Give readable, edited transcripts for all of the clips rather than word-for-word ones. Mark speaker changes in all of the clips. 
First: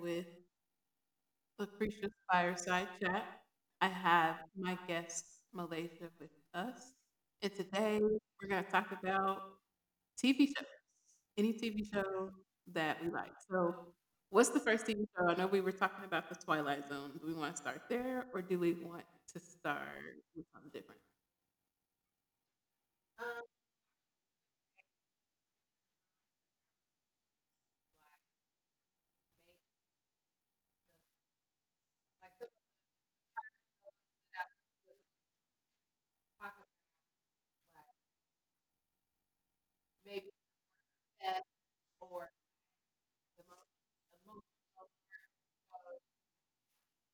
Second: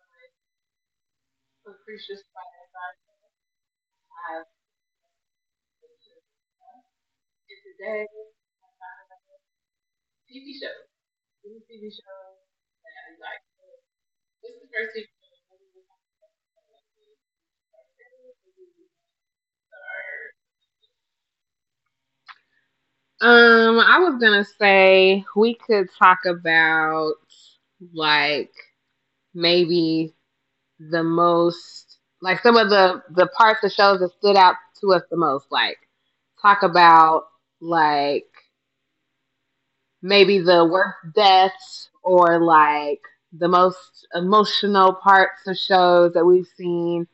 Speaker 1: with
Speaker 2: with
Speaker 1: Lucretia's
Speaker 2: Lucretia Spires.
Speaker 1: Fireside Chat. I have
Speaker 2: I have
Speaker 1: my guest, Malaysia,
Speaker 2: pictures.
Speaker 1: with
Speaker 2: Of.
Speaker 1: us. And
Speaker 2: And
Speaker 1: today
Speaker 2: today,
Speaker 1: we're going to
Speaker 2: I'm
Speaker 1: talk about
Speaker 2: talking TV
Speaker 1: TV shows,
Speaker 2: shows.
Speaker 1: any
Speaker 2: Any TV
Speaker 1: TV show
Speaker 2: shows that
Speaker 1: that
Speaker 2: I
Speaker 1: we like.
Speaker 2: like.
Speaker 1: So, what's
Speaker 2: This
Speaker 1: the
Speaker 2: is the
Speaker 1: first
Speaker 2: first
Speaker 1: TV
Speaker 2: TV show.
Speaker 1: show? I know
Speaker 2: That I'm
Speaker 1: we were
Speaker 2: going
Speaker 1: talking about The Twilight Zone. Do we want to start there or do we want to start with something different?
Speaker 2: I was gonna say we could talk about like maybe the most like some of the parts of shows that stood out to us the most like talk about like maybe the worst deaths or like the most emotional parts of shows that we've seen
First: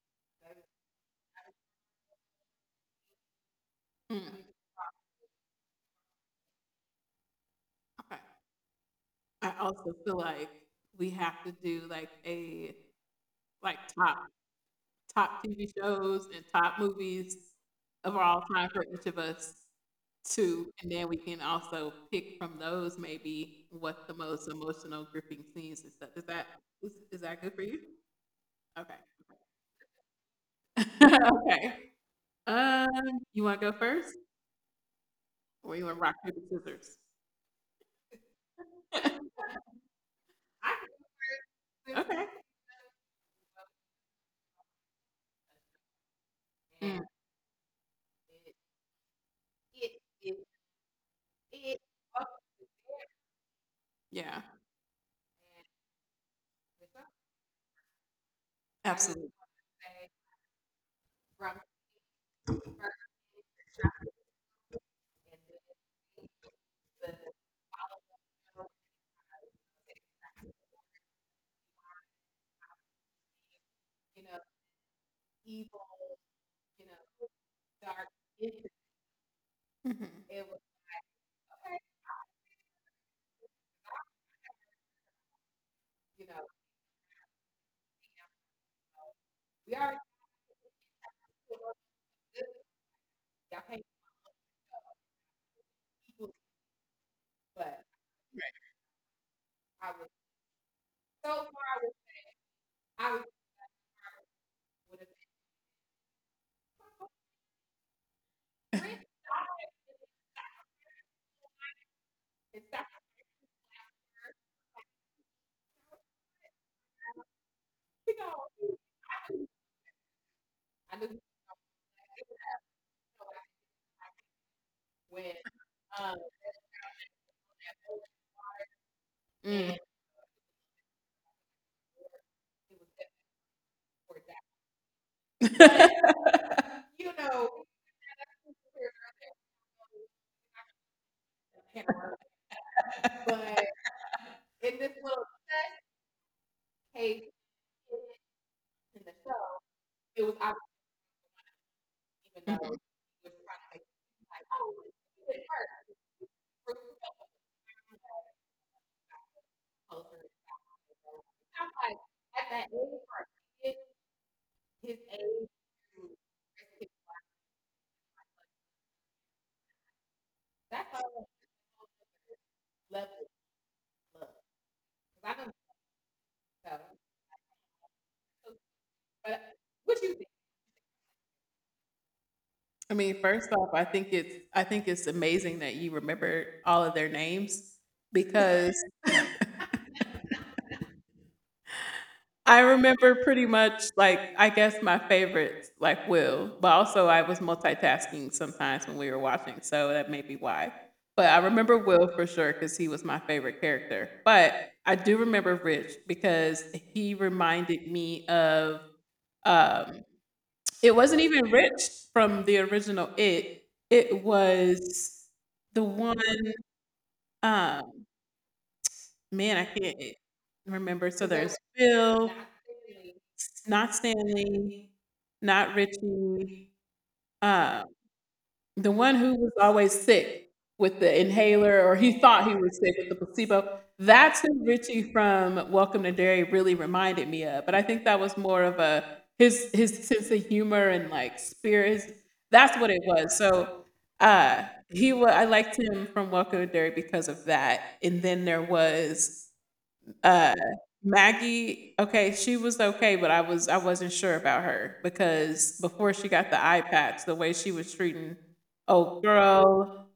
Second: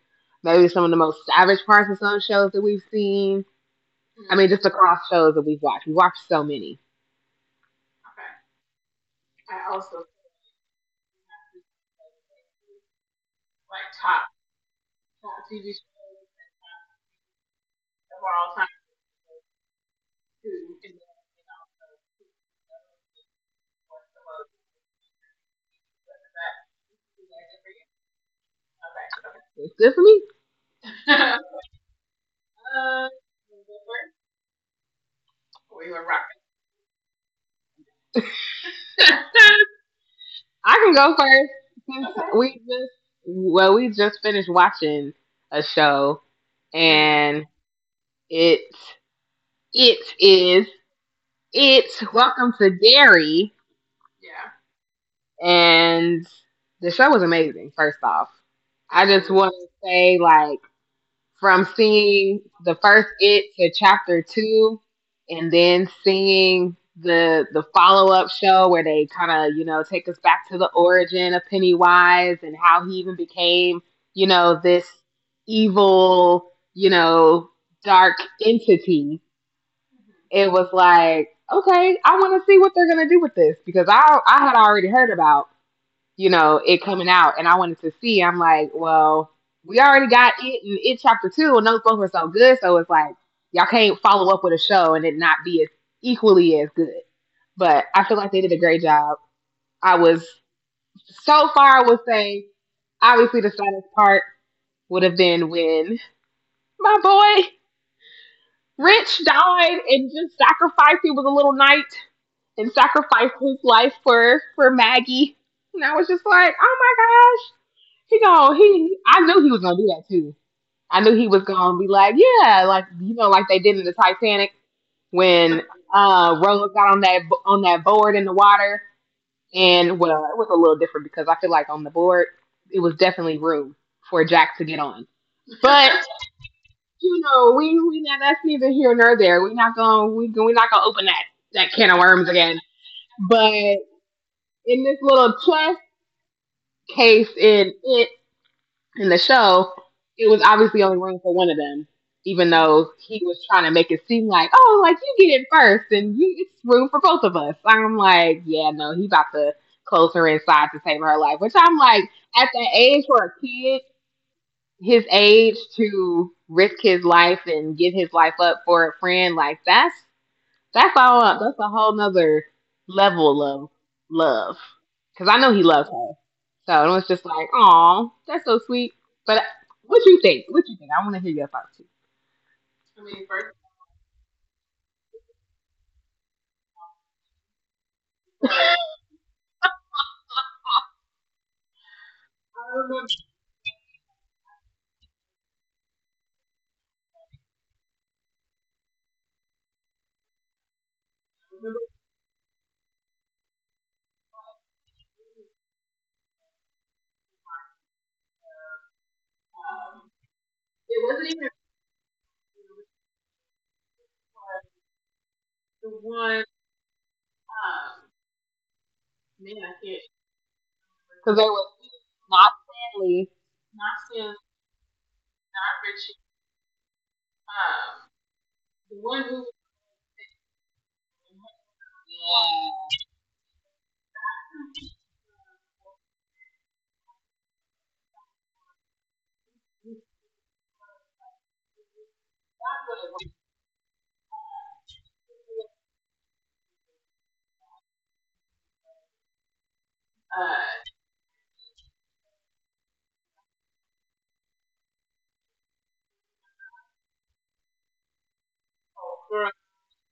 Speaker 2: maybe some of the most savage parts of some shows that we've seen.
Speaker 1: Mm,
Speaker 2: I mean just across shows that we've watched, we watched so many.
Speaker 1: okay. I also feel like we have to do like a like top TV shows and top movies of all time for each of us too. And then we can also pick from those maybe what the most emotional gripping scenes and stuff. Is that is that good for you? Okay.
Speaker 2: Is this me?
Speaker 1: okay. Um,
Speaker 2: Uh,
Speaker 1: you want to go first, or you want to rock paper scissors? I
Speaker 2: I
Speaker 1: can
Speaker 2: can go first
Speaker 1: do it.
Speaker 2: since
Speaker 1: Okay.
Speaker 2: okay we just, well we just finished watching a show,
Speaker 1: Mm,
Speaker 2: and it it is it's Welcome to Dairy,
Speaker 1: yeah,
Speaker 2: and the show was amazing. First off, I
Speaker 1: absolutely.
Speaker 2: just want to say like, from seeing the first it to chapter two, and then seeing the follow up show where they kind of, you know, take us back to the origin of Pennywise and how he even became, you know, this evil, you know, dark entity.
Speaker 1: Mhm.
Speaker 2: It was like, okay, I want to see what they're gonna do with this because I had already heard about, you know, it coming out. And I wanted to see, I'm like, well, we already got it in it chapter two, and those books were so good. So it's like, y'all can't follow up with a show and it not be as equally as good. But I feel like they did a great job. I was, so far, I would say, obviously, the saddest part would have been when my boy Rich died and just sacrificed. He was a little knight and sacrificed his life for Maggie. And I was just like, oh my, he going, he, I knew he was gonna do that too. I knew he was gonna be like, yeah, like you know, like they did in the Titanic when Rose got on that board in the water,
Speaker 1: Mm.
Speaker 2: and well, it was a little different because I feel like on the board it was definitely room for Jack to get on, but you know, we not, that's neither here nor there. We're not gonna, we're not gonna open that can of worms again. But in this little chess case in it in the show, it was obviously only room for one of them, even though he was trying to make it seem like, oh, like you get it first and you, it's room for both of us. I'm like, yeah, no, he about to close her inside to save her life, which I'm like, at that age for a kid, his age to risk his life and give his life up for a friend, like that's all. That's a whole nother level of love. Because I know he loves her. So it was just like, oh, that's so sweet. But what you think? What you think? I want to hear your thoughts too.
Speaker 1: I mean, first off, I think it's amazing that you remembered all of their names because I remember pretty much like I guess my favorites like Will, but also I was multitasking sometimes when we were watching, so that may be why. But I remember Will for sure because he was my favorite character. But I do remember Rich because he reminded me of um, it wasn't even Rich from the original It. It was the one Um, man, I can't e, remember. So
Speaker 2: Because they
Speaker 1: there's
Speaker 2: were
Speaker 1: Bill,
Speaker 2: not family.
Speaker 1: not Stanley, not Richie. Uh, the one who was always sick with the inhaler, or he thought he was sick with the placebo. That's who Richie from Welcome to Dairy really reminded me of. But I think that was more of a his sense of humor and like spirits. That's what it was. So uh he was I liked him from Welcome to Dairy because of that. And then there was Uh, Maggie, okay, she was okay, but I wasn't sure about her because before she got the eye patch, the way she was treating old girl,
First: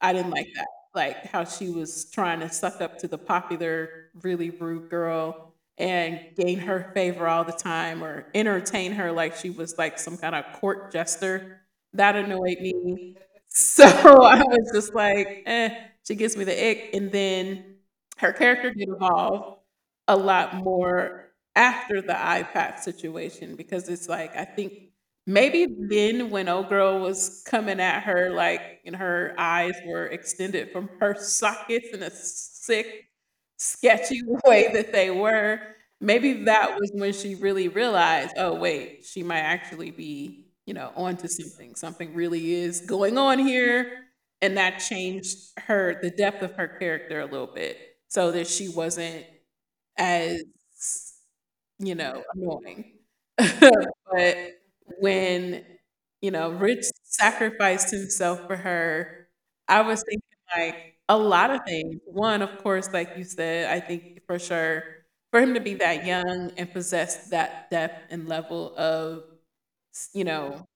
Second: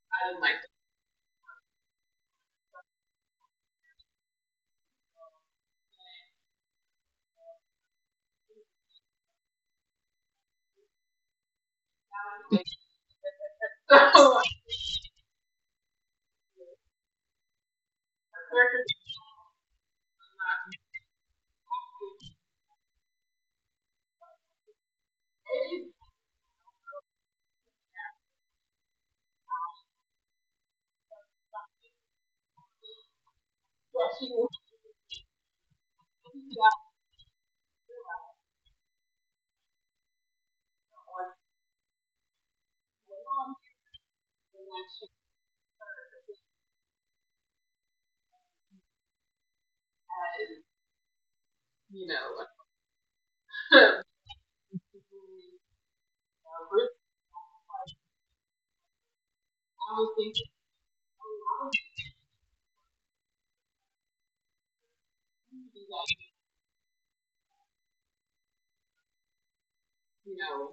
Speaker 1: I didn't like that. Like how she was trying to suck up to the popular, really rude girl and gain her favor all the time or entertain her like she was like some kind of court jester. That annoyed me. So I was just like, eh, she gives me the ick. And then her character did evolve a lot more after the iPad situation because it's like I think maybe then when old girl was coming at her like and her eyes were extended from her sockets in a sick, sketchy way that they were, maybe that was when she really realized, oh wait, she might actually be, you know, onto something. Something really is going on here. And that changed her the depth of her character a little bit so that she wasn't as, you know, annoying. But when, you know, Rich sacrificed himself for her, I was thinking, like, a lot of things. One, of course, like you said, I think for sure, for him to be that young and possess that depth and level of, you know,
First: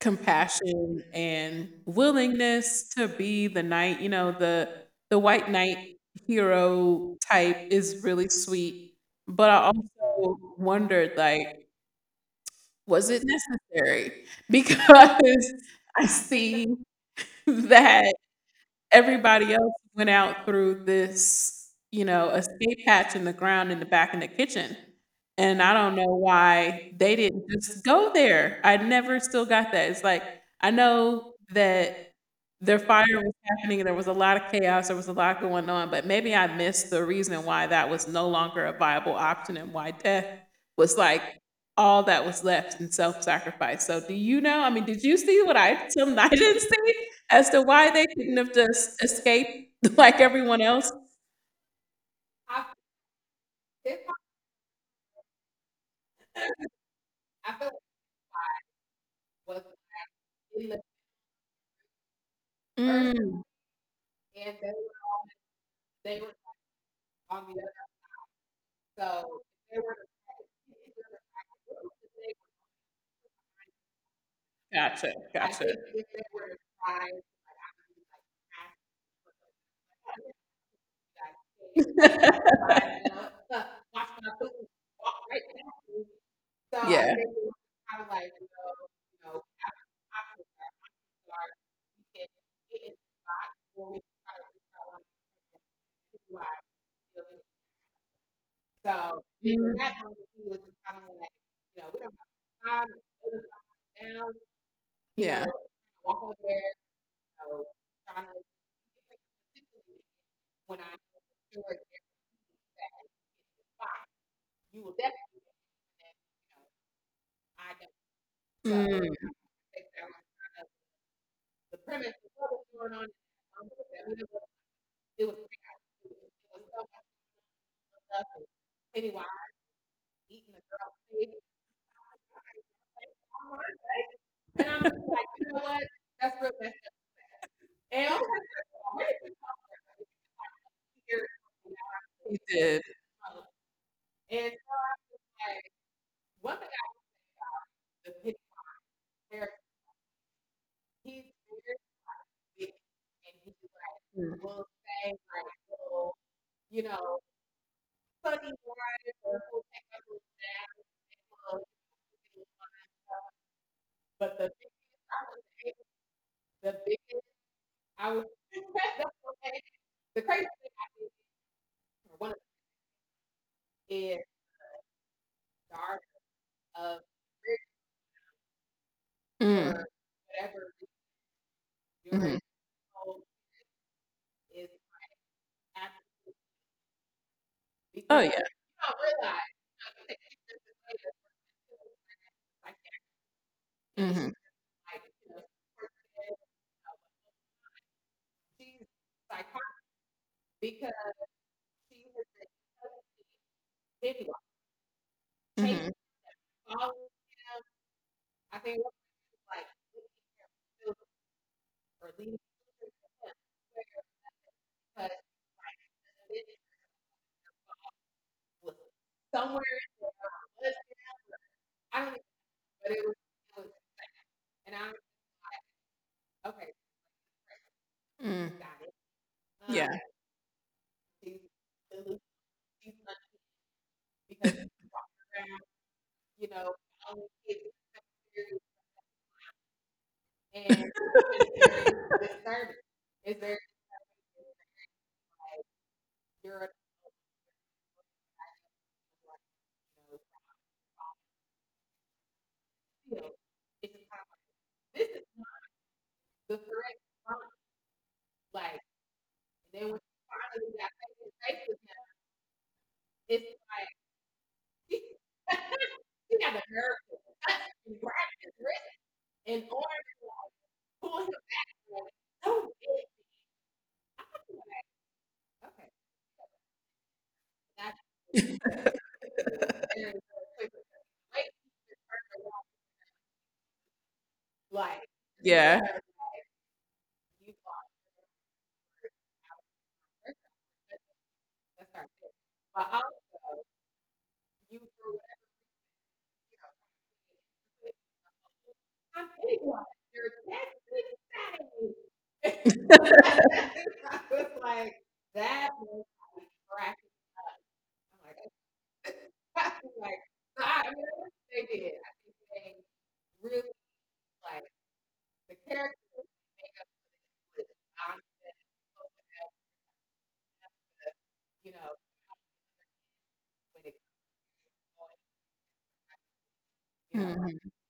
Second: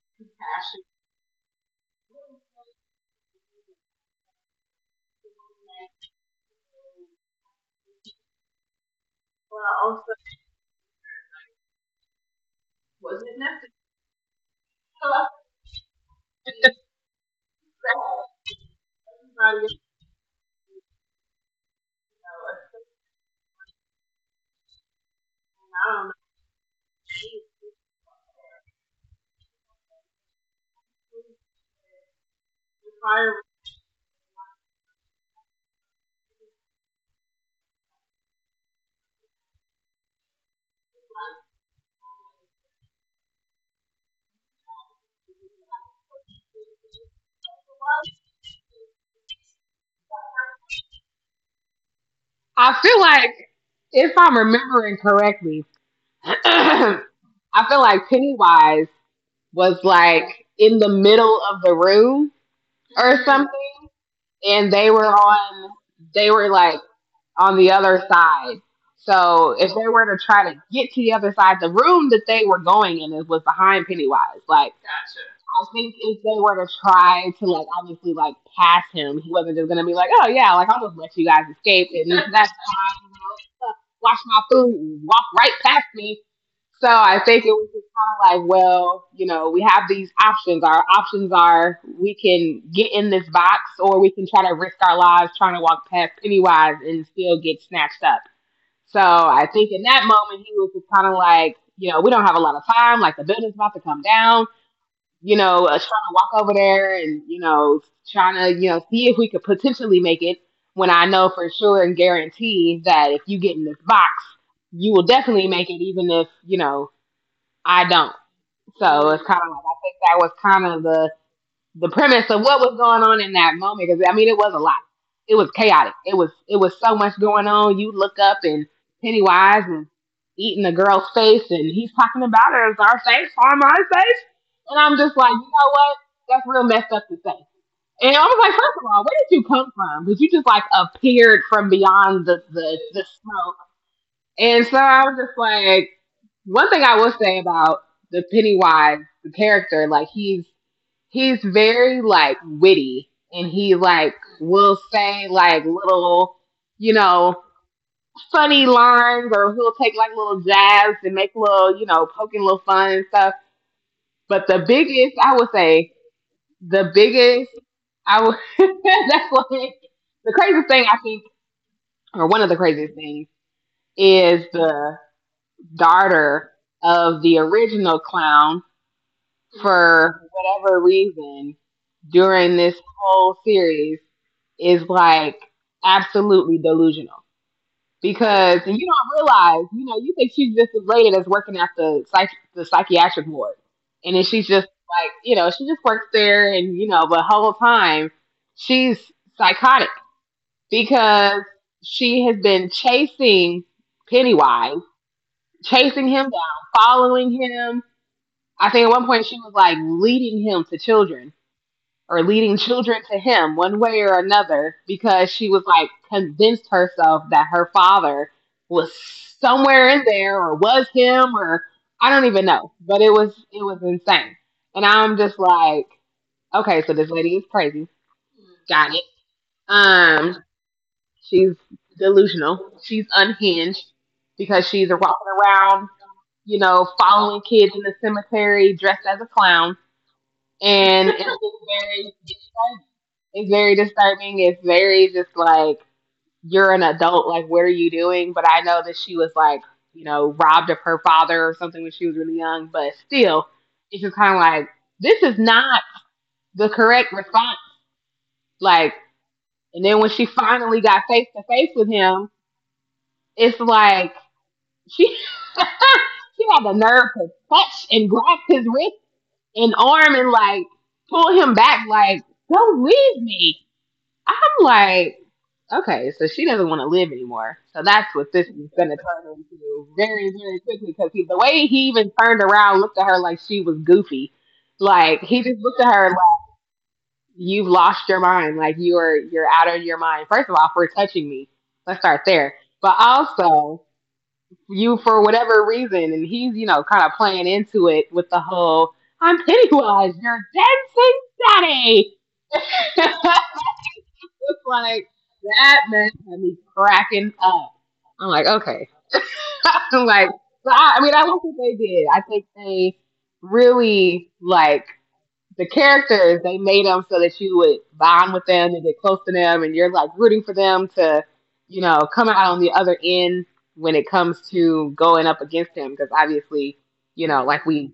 Speaker 1: compassion and willingness to be the knight, you know, the white knight hero type is really sweet. But I also wondered like was it necessary? Because I see that everybody else went out through this, you know, escape hatch in the ground in the back in the kitchen, and I don't know why they didn't just go there. I never still got that. It's like, I know that their fire was happening and there was a lot of chaos, there was a lot going on, but maybe I missed the reason why that was no longer a viable option and why death was, like, all that was left in self-sacrifice. So do you know I mean, did you see what I something I didn't see? As to why they couldn't have just escaped like everyone else?
Speaker 2: I feel like, if I'm remembering correctly, I feel like Pennywise was like in the middle of the room or
Speaker 1: Mm,
Speaker 2: something, and they were on. They were like on the other side. So if they were to try to get to the other side, the room that they were going in is, was behind Pennywise. Like
Speaker 1: gotcha,
Speaker 2: gotcha.
Speaker 1: I
Speaker 2: I
Speaker 1: gotcha.
Speaker 2: think if they were to try to like obviously like pass him, he wasn't just gonna be like, oh yeah, like I'll just let you guys
Speaker 1: Were.
Speaker 2: escape and that's fine. You know, wash my food, and walk right past me. So
Speaker 1: Yeah.
Speaker 2: I
Speaker 1: It-
Speaker 2: think it was like, well, you know, we have these options. Our options are we can get in this box or we can try to risk our lives trying to walk past Pennywise and still get snatched up. So I think
Speaker 1: Mm.
Speaker 2: in that moment, he was just kind of like, you know, we don't have a lot of time. Like the building's about to come down. You
Speaker 1: Yeah.
Speaker 2: know, trying to walk over there and, you know, trying to, you know, see if we could potentially make it, when I know for sure and guarantee that if you get in this box, you will definitely make it even if, you know, I don't. So it's
Speaker 1: Mm,
Speaker 2: kind of like, I think that was kind of the premise of what was going on in that moment. Because I mean, it was a lot. It was chaotic. It was, it was so much going on. You look up and Pennywise and eating the girl's face, and he's talking about her as our face, our my face. And I'm just like, you know what? That's real messed up to say. And I was like, first of all, where did you come from? Because you just like appeared from beyond
Speaker 1: he
Speaker 2: the, the,
Speaker 1: did.
Speaker 2: the smoke. And so I was just like, one thing I will say about the Pennywise, the character, like he's very like witty, and he like
Speaker 1: Mm,
Speaker 2: will say like little, you know, funny lines, or he'll take like little jabs and make little, you know, poking little fun and stuff. But the biggest, I would say the biggest, I would, that's what, the craziest thing I think, or one of the craziest things, is the daughter of the original clown,
Speaker 1: mm, for
Speaker 2: for whatever reason,
Speaker 1: mhm. Jordan Oh,
Speaker 2: during this whole series, is like absolutely delusional
Speaker 1: yeah.
Speaker 2: because, and you don't realize, you know, you think she's just as lady that's working at the psychiatric ward, and then
Speaker 1: Mhm,
Speaker 2: she's just like, you know, she just works there, and you know, the whole time she's psychotic because she has been chasing Pennywise,
Speaker 1: mhm,
Speaker 2: chasing him down, following him. I think at one point she was like leading him to children or leading children to him one way or another because she was like convinced herself that her father was somewhere in there or was him or I don't even know. But it was, it was insane. And I'm just like, okay, so this lady is crazy.
Speaker 1: mm.
Speaker 2: Got
Speaker 1: It.
Speaker 2: it.
Speaker 1: Yeah,
Speaker 2: Um she's delusional. She's unhinged because she's walking around, you know, following kids in the cemetery dressed as a clown. And it's just very, it's very disturbing. It's very just like, you're an adult. Like, what are you doing? But I know that she was like, you know, robbed of her father or something when she was really young. But still, it's just kind of like, this is not the correct response. Like, and then when she finally got face to face with him, it's like she she had the nerve to touch and grasp his wrist and arm and like pull him back. Like, don't leave me. I'm like, okay, so she doesn't want to live anymore. So that's what this is going to turn into very, very quickly because he, the way he even turned around looked at her like she was goofy. Like he just looked
Speaker 1: yeah.
Speaker 2: at her like, you've lost your mind. Like you're out of your mind. First of all, for touching me, let's start there. But also, you for whatever reason, and he's you know kind of playing into it with the whole "I'm Pennywise, you're dancing daddy." Was like, that man had me cracking up. I'm like, okay. I'm like, so I mean, I like what they did. I think they really like, the characters they made them so that you would bond with them and get close to them, and you're like rooting for them to, you know, come out on the other end when it comes to going up against him because obviously, you know, like
Speaker 1: Mhm,
Speaker 2: we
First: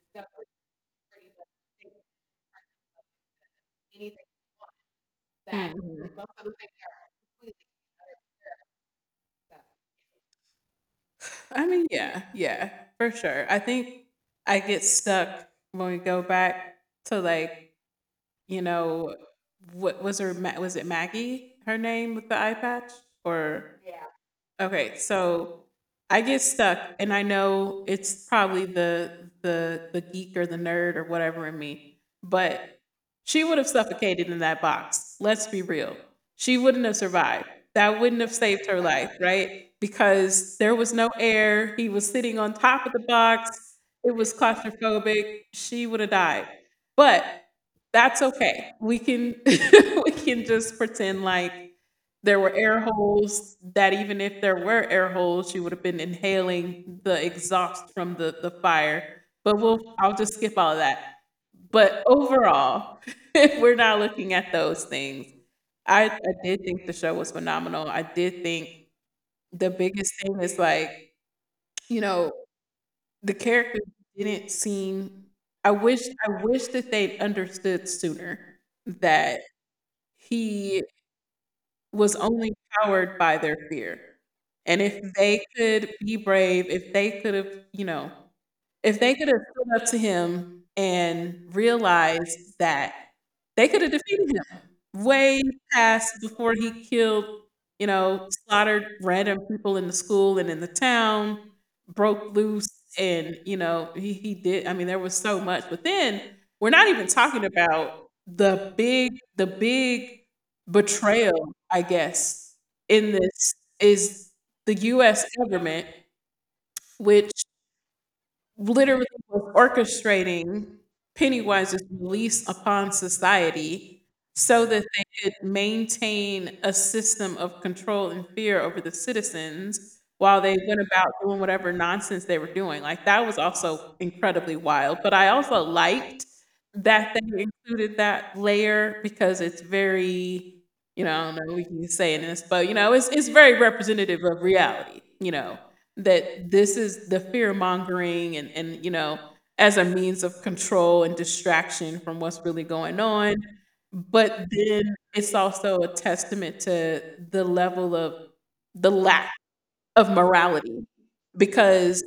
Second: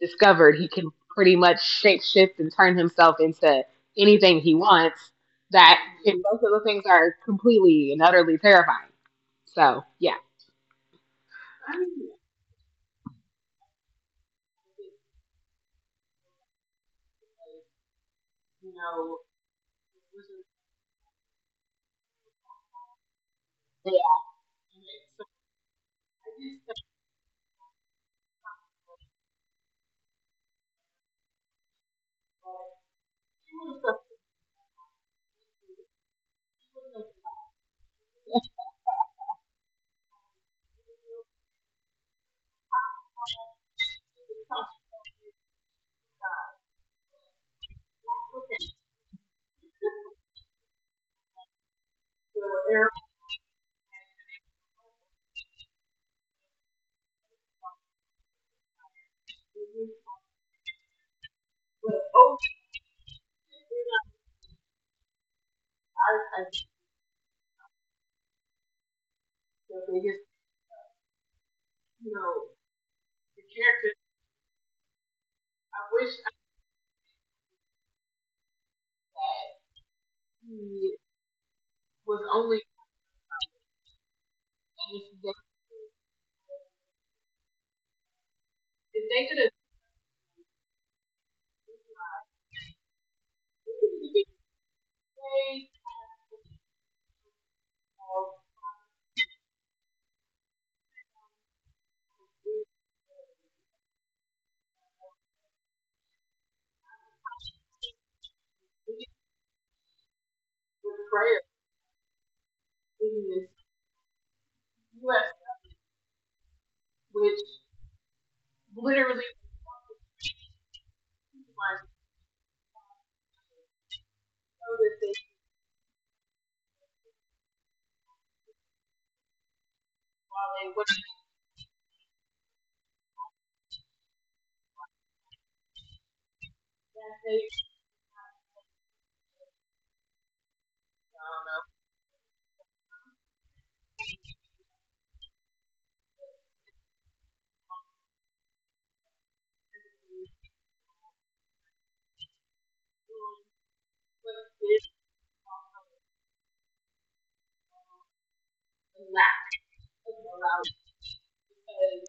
Speaker 2: discovered, he can pretty much shapeshift and turn himself into anything he wants. That and
Speaker 1: mhm.
Speaker 2: both of the things are completely and utterly terrifying. So yeah.
Speaker 1: I mean, yeah, yeah, for sure. I think I get stuck when we go back to like you know, what was her Ma was it Maggie, her name with the eye patch? Or
Speaker 2: Yeah.
Speaker 1: okay, so I get stuck and I know it's probably the geek or the nerd or whatever in me, but she would have suffocated in that box. Let's be real. She wouldn't have survived. That wouldn't have saved her life, right? Because there was no air. He was sitting on top of the box. It was claustrophobic. She would have died. But that's okay. We can we can just pretend like there were air holes that even if there were air holes, she would have been inhaling the exhaust from the fire. But we'll I'll just skip all of that. But overall, if we're not looking at those things, I did think the show was phenomenal. I did think the biggest thing is like, you know, the characters didn't seem I wish that they'd understood sooner that he was only powered by their fear. And if they could be brave, if they could have, you know, if they could have stood up to him and realized that, they could have defeated him way past before he killed, you know, slaughtered random people in the school and in the town, broke loose, and you know, he did. I mean, there was so much, but then we're not even talking about the big betrayal, I guess, in this is the U.S. government, which literally was orchestrating Pennywise's release upon society so that they could maintain a system of control and fear over the citizens while they went about doing whatever nonsense they were doing. Like that was also incredibly wild. But I also liked that they included that layer because it's very, you know, I don't know what we can say in this, but you know, it's very representative of reality, you know that this is the fear mongering and you know as a means of control and distraction from what's really going on but then it's also a testament to the level of the lack of morality because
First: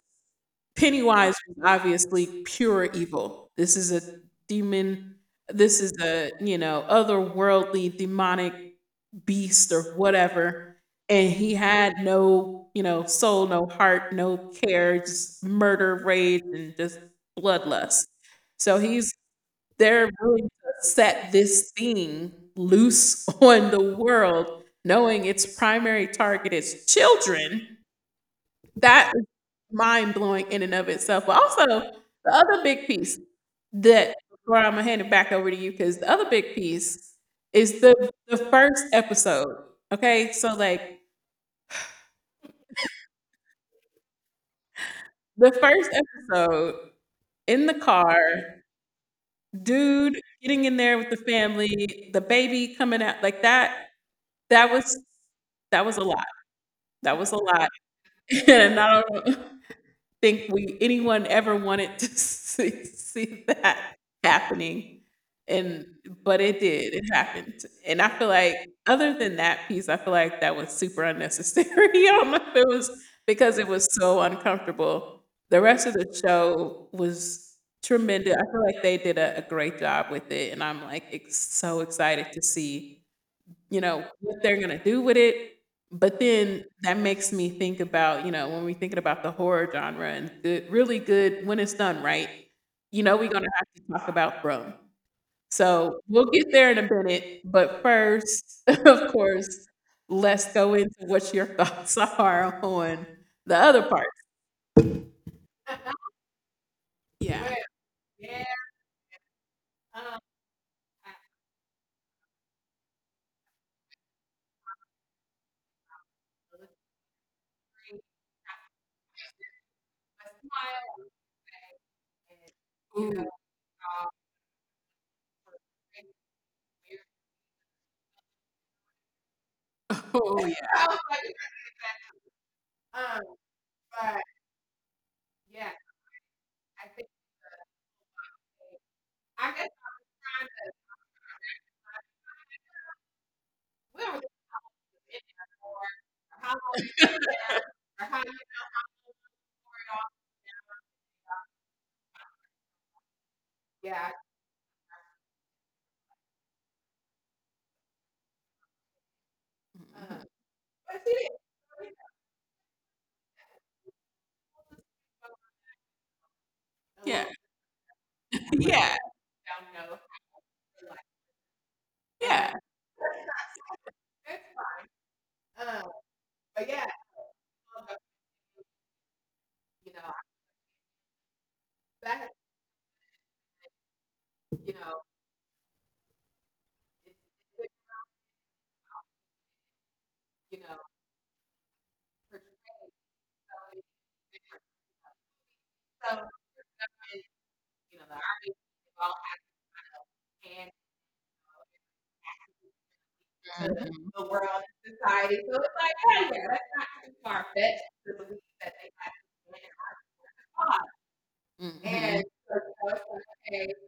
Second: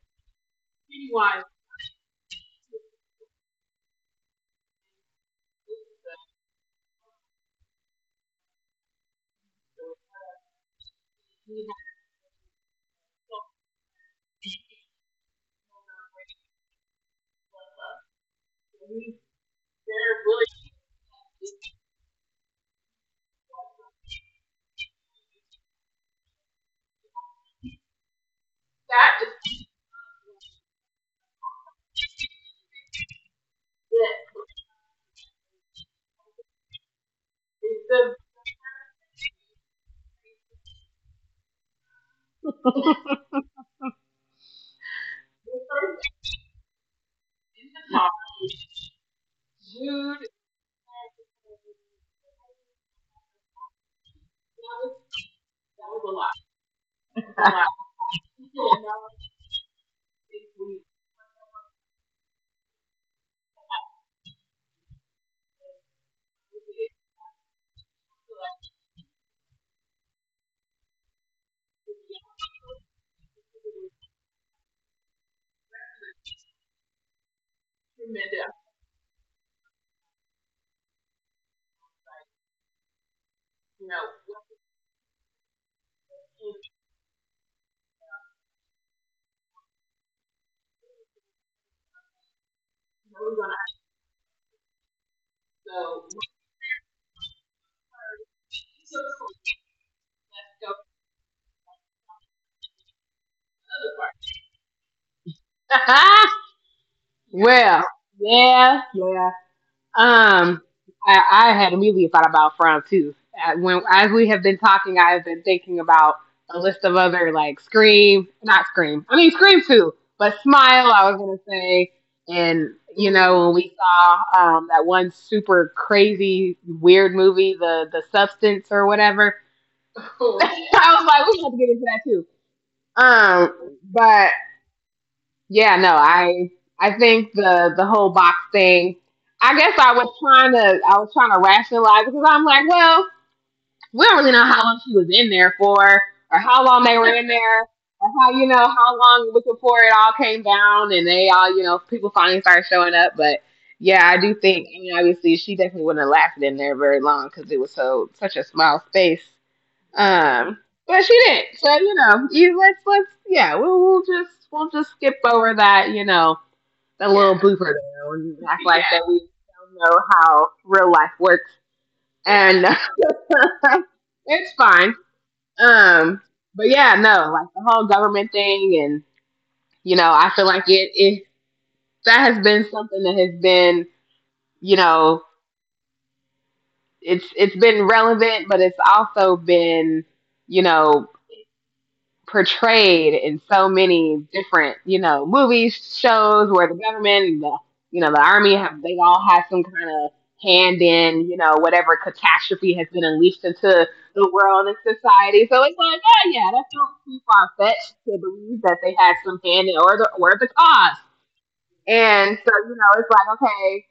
Speaker 1: Pennywise was obviously pure evil. This is a demon. This is a, you know, otherworldly demonic beast or whatever. And he had no, you know, soul, no heart, no care, just murder, rage, and just bloodlust. So he's there really to set this thing loose on the world, knowing its primary target is children that is mind blowing in and of itself, but also the other big piece that before Imma hand it back over to you, because the other big piece is the first episode, okay? So, like, the first episode, in the car, dude
Speaker 2: Jude,
Speaker 1: getting in there with the family, the baby coming out, like, that was that was a lot. That was a lot, and I don't think we anyone ever wanted to see, see that happening and but it did it happened and I feel like other than that piece I feel like that was super unnecessary I don't know if it was because it was so uncomfortable the rest of the show was tremendous I feel like they did a great job with it and I'm like ex- so excited to see you know, what they're gonna do with it. But then that makes me think about, you know, when we're thinking about the horror genre and good, really good when it's done right, you know, we're gonna have to talk about Throne. So we'll get there in a minute, but first, of course, let's go into what your thoughts are on the other part. Yeah. Right.
Speaker 2: well, yeah. Um, I had immediately thought about Fran too. When as we have been talking, I've been thinking about a list of other like Scream, not Scream. I mean Scream too, but Smile. I was gonna say, and you know when we saw that one super crazy weird movie, the Substance or whatever. I
Speaker 1: Oh
Speaker 2: was like, we have to get into that too. But yeah, no, I think the whole box thing. I guess I was trying to, I was trying to rationalize because I'm like, well, we don't really know how long she was in there for, or how long they were in there, or how, you know, how long it was before it all came down and they all, you know, people finally started showing up. But yeah, I do think, I mean obviously she definitely wouldn't have lasted in there very long because it was so such a small space.
Speaker 1: yeah.
Speaker 2: Um, but she didn't. So you know, you let's yeah, we'll just skip over that. You know,
Speaker 1: Mhm.
Speaker 2: that
Speaker 1: Yeah. Oh,
Speaker 2: little blooper there and act
Speaker 1: yeah.
Speaker 2: like
Speaker 1: Yeah.
Speaker 2: that we don't know how real life works,
Speaker 1: Yeah.
Speaker 2: and it's fine. Um, but yeah, no, like the whole government thing, and you know, I feel like it that has been something that has been you know it's been relevant, but it's also been you know portrayed in so many different, you know, movies, shows where the government and the, you know, the army have, they all have some kind of hand in, you know, whatever catastrophe has been unleashed into the
Speaker 1: Mm-hmm.
Speaker 2: world and society. So it's like, oh yeah, that's not too far fetched to believe that they had some hand in or the cause. And so, you know, it's like, okay,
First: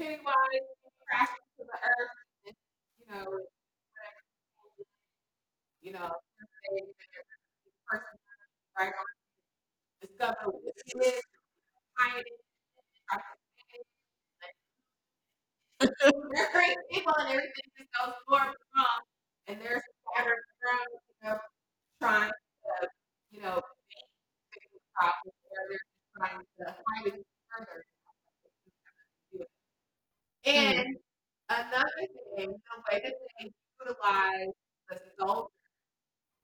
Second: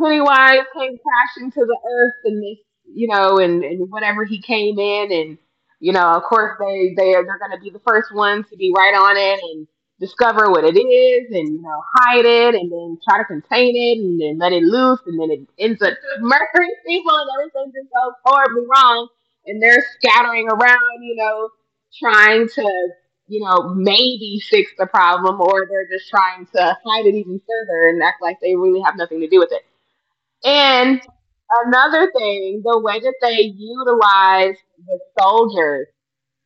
Speaker 2: Pennywise came crashing to the earth and this, you know, and whatever he came in and you know, of course they are they're gonna be the first ones to be right on it and discover what it is and you know, hide it and then try to contain it and then let it loose and then it ends up murdering people and everything just goes horribly wrong and they're scattering around, you know, trying to you know, maybe fix the problem, or they're just trying to hide it even further and act like they really have nothing to do with it, and another thing, the way that they utilized the soldiers,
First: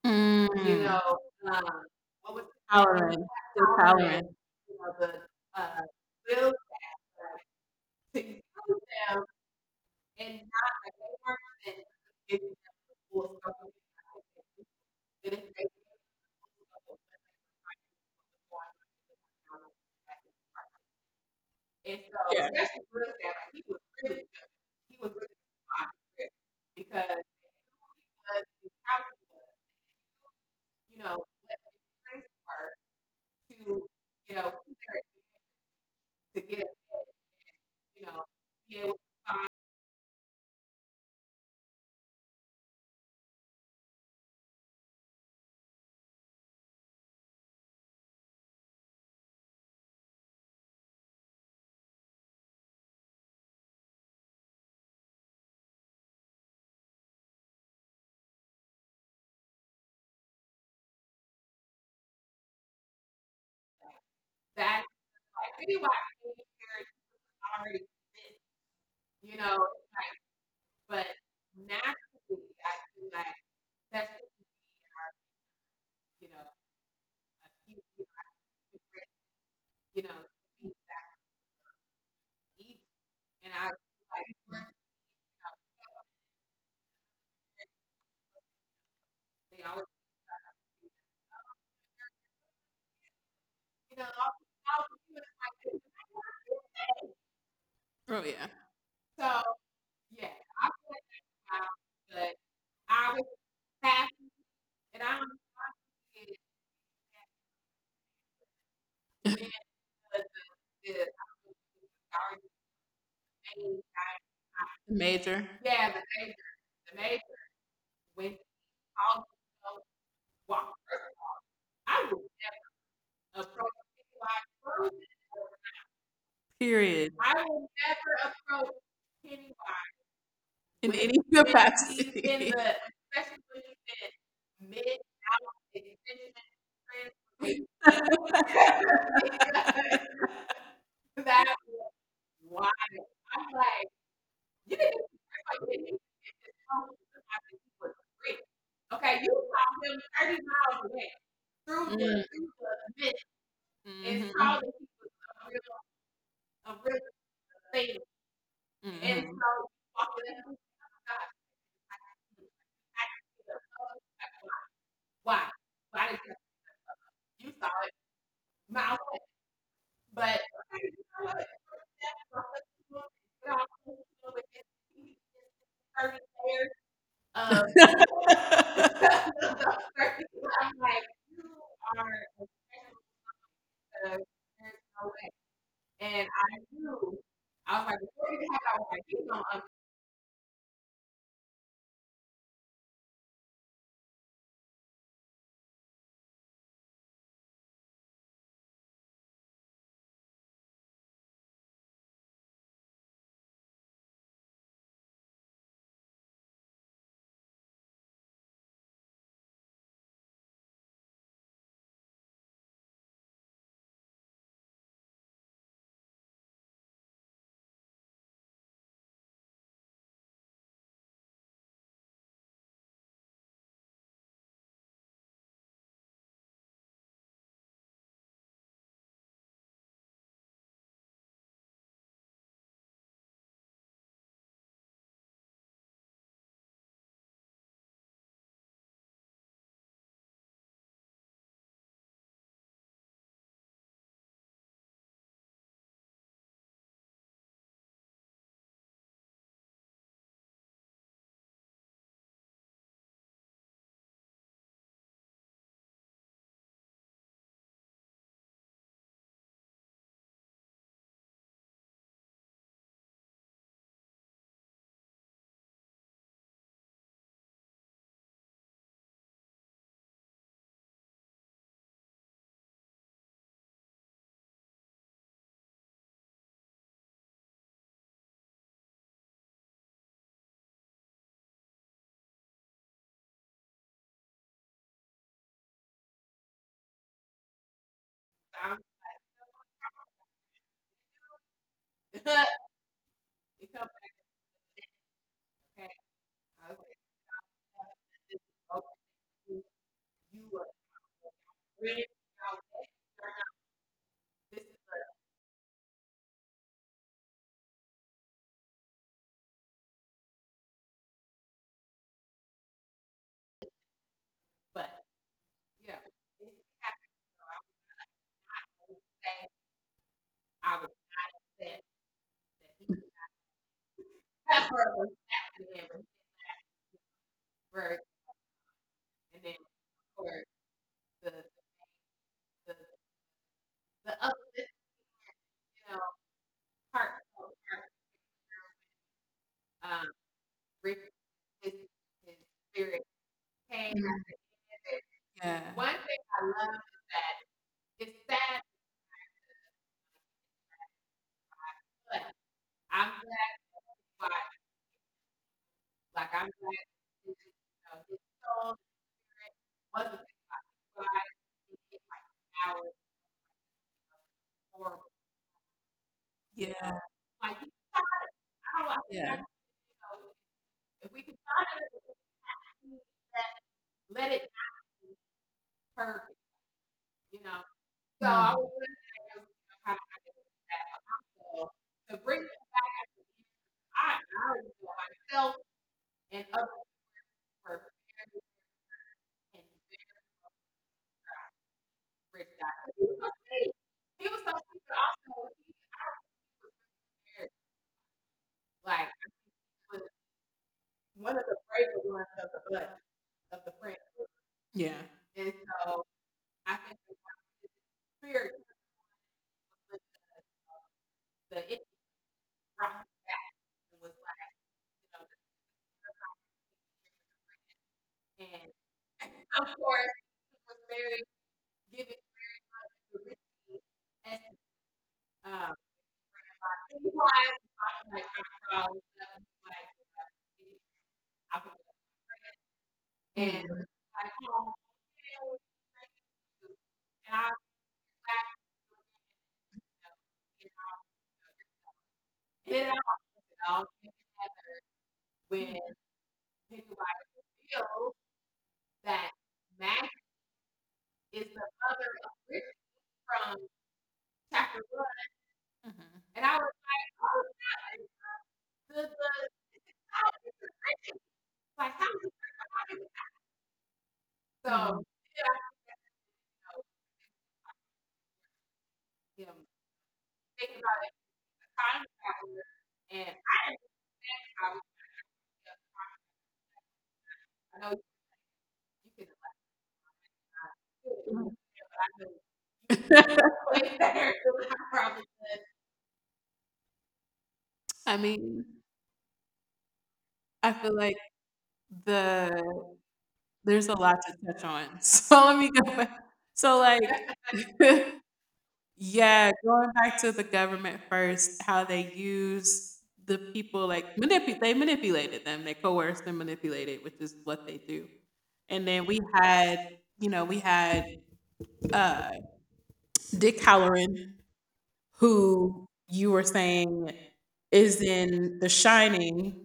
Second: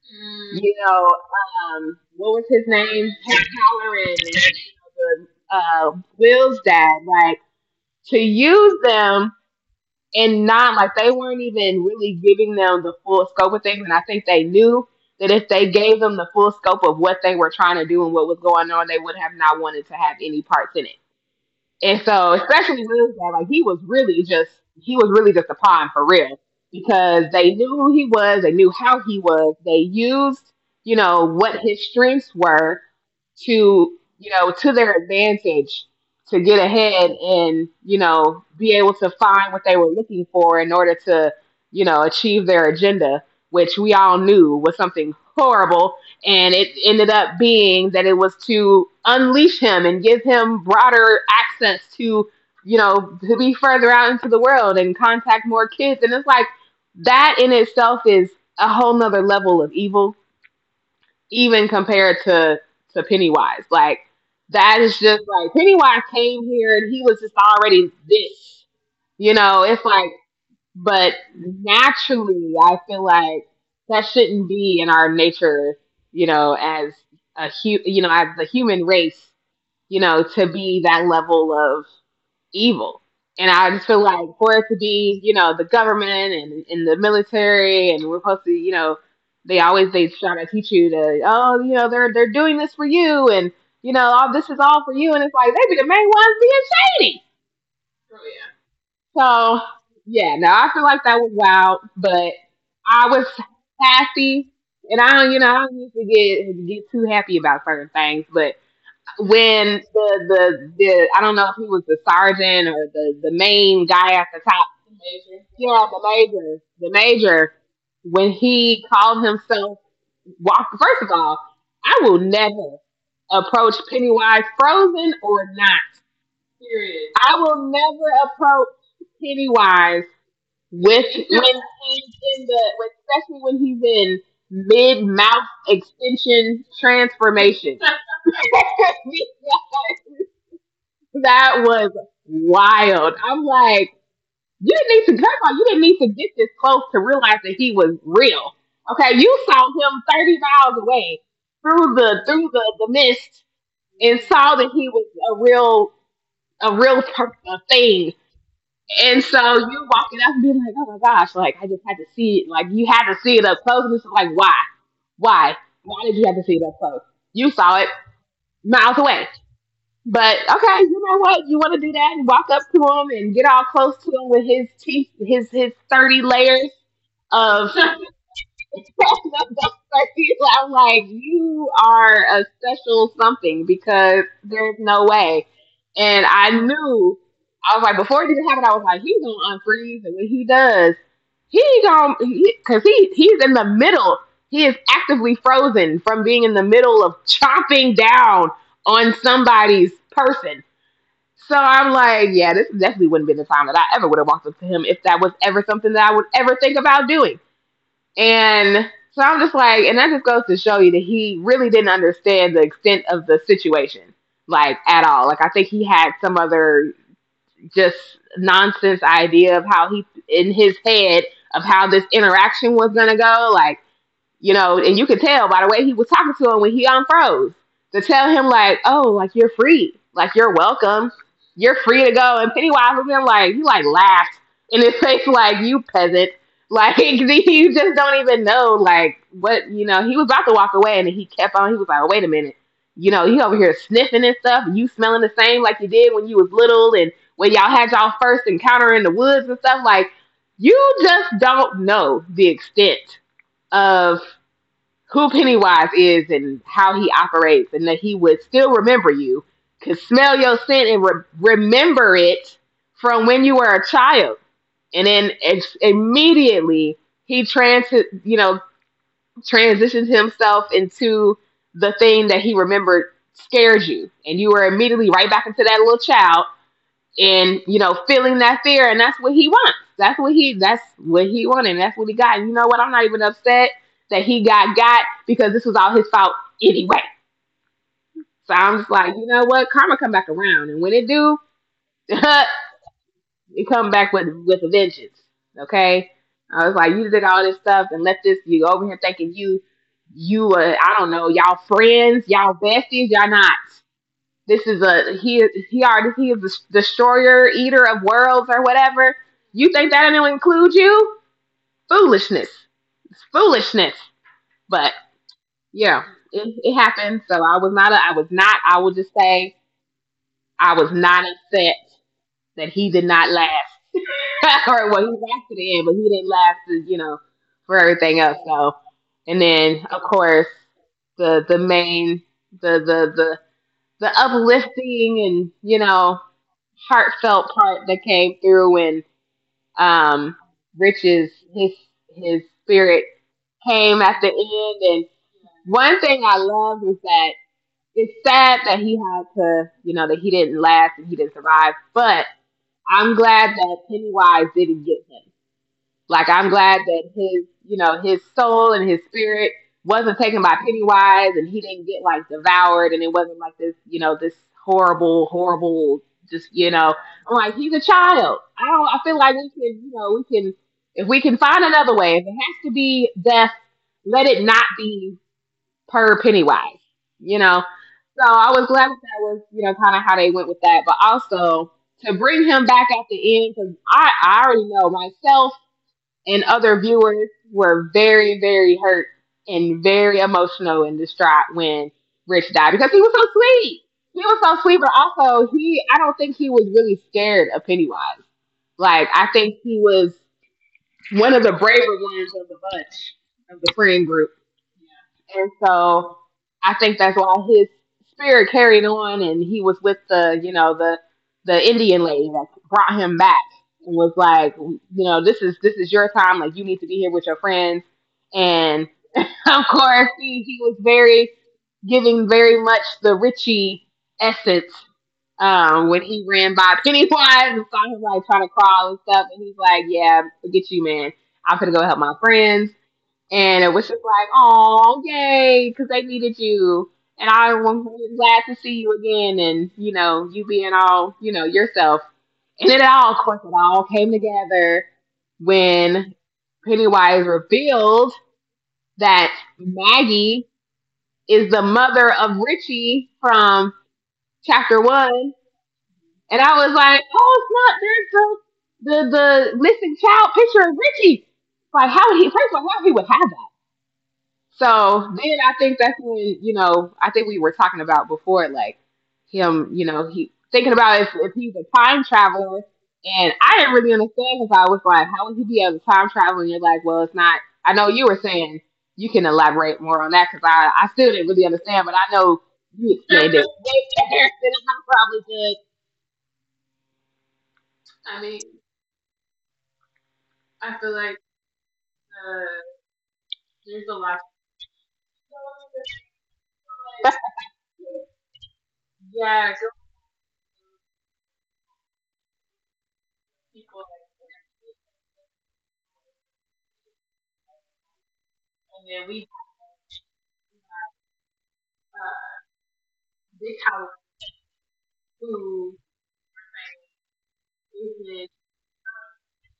Speaker 1: Mm.
Speaker 2: Mm, you know, what was his name?
Speaker 1: Empowering,
Speaker 2: Pat Halloran
Speaker 1: empowering.
Speaker 2: and uh, Will's dad, like to use them, and not like they weren't even really giving them the full scope of things. And I think they knew that if they gave them the full scope of what they were trying to do and what was going on, they would have not wanted to have any parts in it. And so,
Speaker 1: Yeah.
Speaker 2: especially this guy, like he was really just a pawn for real because they knew who he was, they knew how he was, they used you know what his strengths were, to you know to their advantage to get ahead and you know be able to find what they were looking for in order to you know achieve their agenda, which we all knew was something horrible, and it ended up being that it was to unleash him and give him broader access to you know to be further out into the world and contact more kids, and it's like that in itself is a whole nother level of evil even compared to Pennywise. Like that is just like Pennywise came here and he was just already this. You know, it's like but naturally I feel like that shouldn't be in our nature, you know, as a you know, as the human race, you know, to be that level of evil. And I just feel like for it to be, you know, the government and the military, and we're supposed to, you know, they try to teach you to, oh, you know, they're doing this for you, and you know, all this is all for you, and it's like they be the main ones being shady.
Speaker 1: Oh, yeah.
Speaker 2: So yeah, no, I feel like that was wild, but I was happy, and I don't, you know, I don't usually get too happy about certain things, but when the I don't know if he was the sergeant or the main guy at the top. The major.
Speaker 1: Major.
Speaker 2: Yeah, the major. When he called himself walk. First of all, I will never approach Pennywise, frozen or not.
Speaker 1: Period.
Speaker 2: I will never approach Pennywise
Speaker 1: In
Speaker 2: with
Speaker 1: any
Speaker 2: when
Speaker 1: capacity.
Speaker 2: he's in
Speaker 1: Capacity.
Speaker 2: the, especially when he's in mid mouth extension transformation. Because that was wild. I'm like, you didn't need to, first of all, you didn't need to get this close to realize that he was real. Okay, you saw him 30 miles away through
Speaker 1: Mm.
Speaker 2: the
Speaker 1: The,
Speaker 2: the mist and
Speaker 1: mm-hmm.
Speaker 2: saw
Speaker 1: Mhm.
Speaker 2: that he was a real a a thing. And so
Speaker 1: Was
Speaker 2: you walking up and being like, oh my gosh, like I just had to see it. Like you had to see it up close. And it's like, why? Why? Why did you have to see it up close? You saw it miles away. But okay, you know what? You want to do that and walk up to him and get all close to him with his teeth, his 30 layers of.
Speaker 1: mhm. So
Speaker 2: I'm like, you are a special something because there's no way. And I knew I was like, before it even happened, I was like, he's gonna unfreeze, and when he does, he gonna because he's in the middle. He is actively frozen from being in the middle of chopping down on somebody's person, so I'm like, yeah, this definitely wouldn't be the time that I ever would have walked up to him if that was ever something that I would ever think about doing. And so I'm just like, and that just goes to show you that he really didn't understand the extent of the situation, like at all. Like I think he had some other just nonsense idea of how he in his head of how this interaction was gonna go. Like you know, and you could tell by the way he was talking to him when he unfroze, to tell him like, oh, like you're free, like you're welcome, you're free to go. And Pennywise was in like, he like laughed in his face like, you peasant, like you just don't even know like what you know. He was about to walk away and he kept on. He was like, oh, wait a minute, you know, he over here sniffing and stuff, and you smelling the same like you did when you was little and when y'all had y'all first encounter in the woods and stuff like. You just don't know the extent of who Pennywise is and how he operates, and that he would still remember you, could smell your scent and remember it from when you were a child. And then it's immediately he you know, transitions himself into the thing that he remembered scared you, and you were immediately right back into that little child, and you know feeling that fear, and that's what he wants, that's what he wanted, and that's what he got. And you know what, I'm not even upset that he got because this was all his fault anyway. So I'm just like, you know what, karma come back around, and when it do it come back with a vengeance, okay. I was like, you did all this stuff and let this, you over here thinking you you I don't know, y'all friends, y'all besties, y'all not. This is a he. He already he is the destroyer, eater of worlds, or whatever. You think that didn't include you? Foolishness. It's foolishness. But yeah, it happened. So I was not. A, I was not. I will just say I was not upset that he did not last. Or well, he lasted to the end, but he didn't last. You know, for everything else. So, and then of course the main the the the the uplifting and you know heartfelt part that came through when um, Rich's his spirit came at the end. And
Speaker 1: yeah.
Speaker 2: one thing I love is that it's sad that he had to, you know, that he didn't last and he didn't survive. But I'm glad that Pennywise didn't get him, like I'm glad that his, you know, his soul and his spirit wasn't taken by Pennywise and he didn't get like devoured, and it wasn't like this, you know, this horrible, horrible just, you
Speaker 1: Yeah,
Speaker 2: know. I'm like, he's a child. I don't I feel
Speaker 1: yeah.
Speaker 2: like we can, you know, we can if we can find another way, if it has to be death, let it not be per Pennywise, you know. So I was glad that, that was, you know, kind of how they went with that. But also to bring him back at the end, because I already know myself and other viewers were very, very hurt and very emotional and distraught when Rich died because he was so sweet. He was so sweet, but also he I don't think he was really scared of Pennywise. Like I think he was one of the braver ones of the bunch of the friend group.
Speaker 1: Yeah.
Speaker 2: Yeah. And so I think that's why his spirit carried on, and he was with the, you know, the Indian lady that brought him back and was like, you know, this is your time, like you need to be here with your friends. And of course he was very giving, very much the Richie essence, when he ran by Pennywise and saw him like trying to crawl and stuff, and he's like, "Yeah, forget you, man. I'm gonna go help my friends." And it was just like, "Oh, yay! Because they needed you." And I was glad to see you again, and you know, you being all, you know, yourself. And it all, of course, it all came together when Pennywise revealed that Maggie is the mother of Richie from chapter one. And I was like, oh, it's not. There's the missing child picture of Richie. Like, how would he? First of all, how he would have that? So then I think that's when, you know, I think we were talking about before, like him, you know, he thinking about if he's a time traveler. And I didn't really understand because I was like, how would he be able to time travel? And you're like, well, it's not. I know you were saying you can elaborate more on that because I still didn't really understand, but I know you explained it way better than I probably did.
Speaker 1: I mean, I feel like the there's a lot to touch on. So let me go back. So like yeah, going back to the government first, how they use the people like manipulate they manipulated them, they coerced and manipulated, which is what they do. And then we had, you know, we had uh Dick Halloran who you were saying is in The Shining,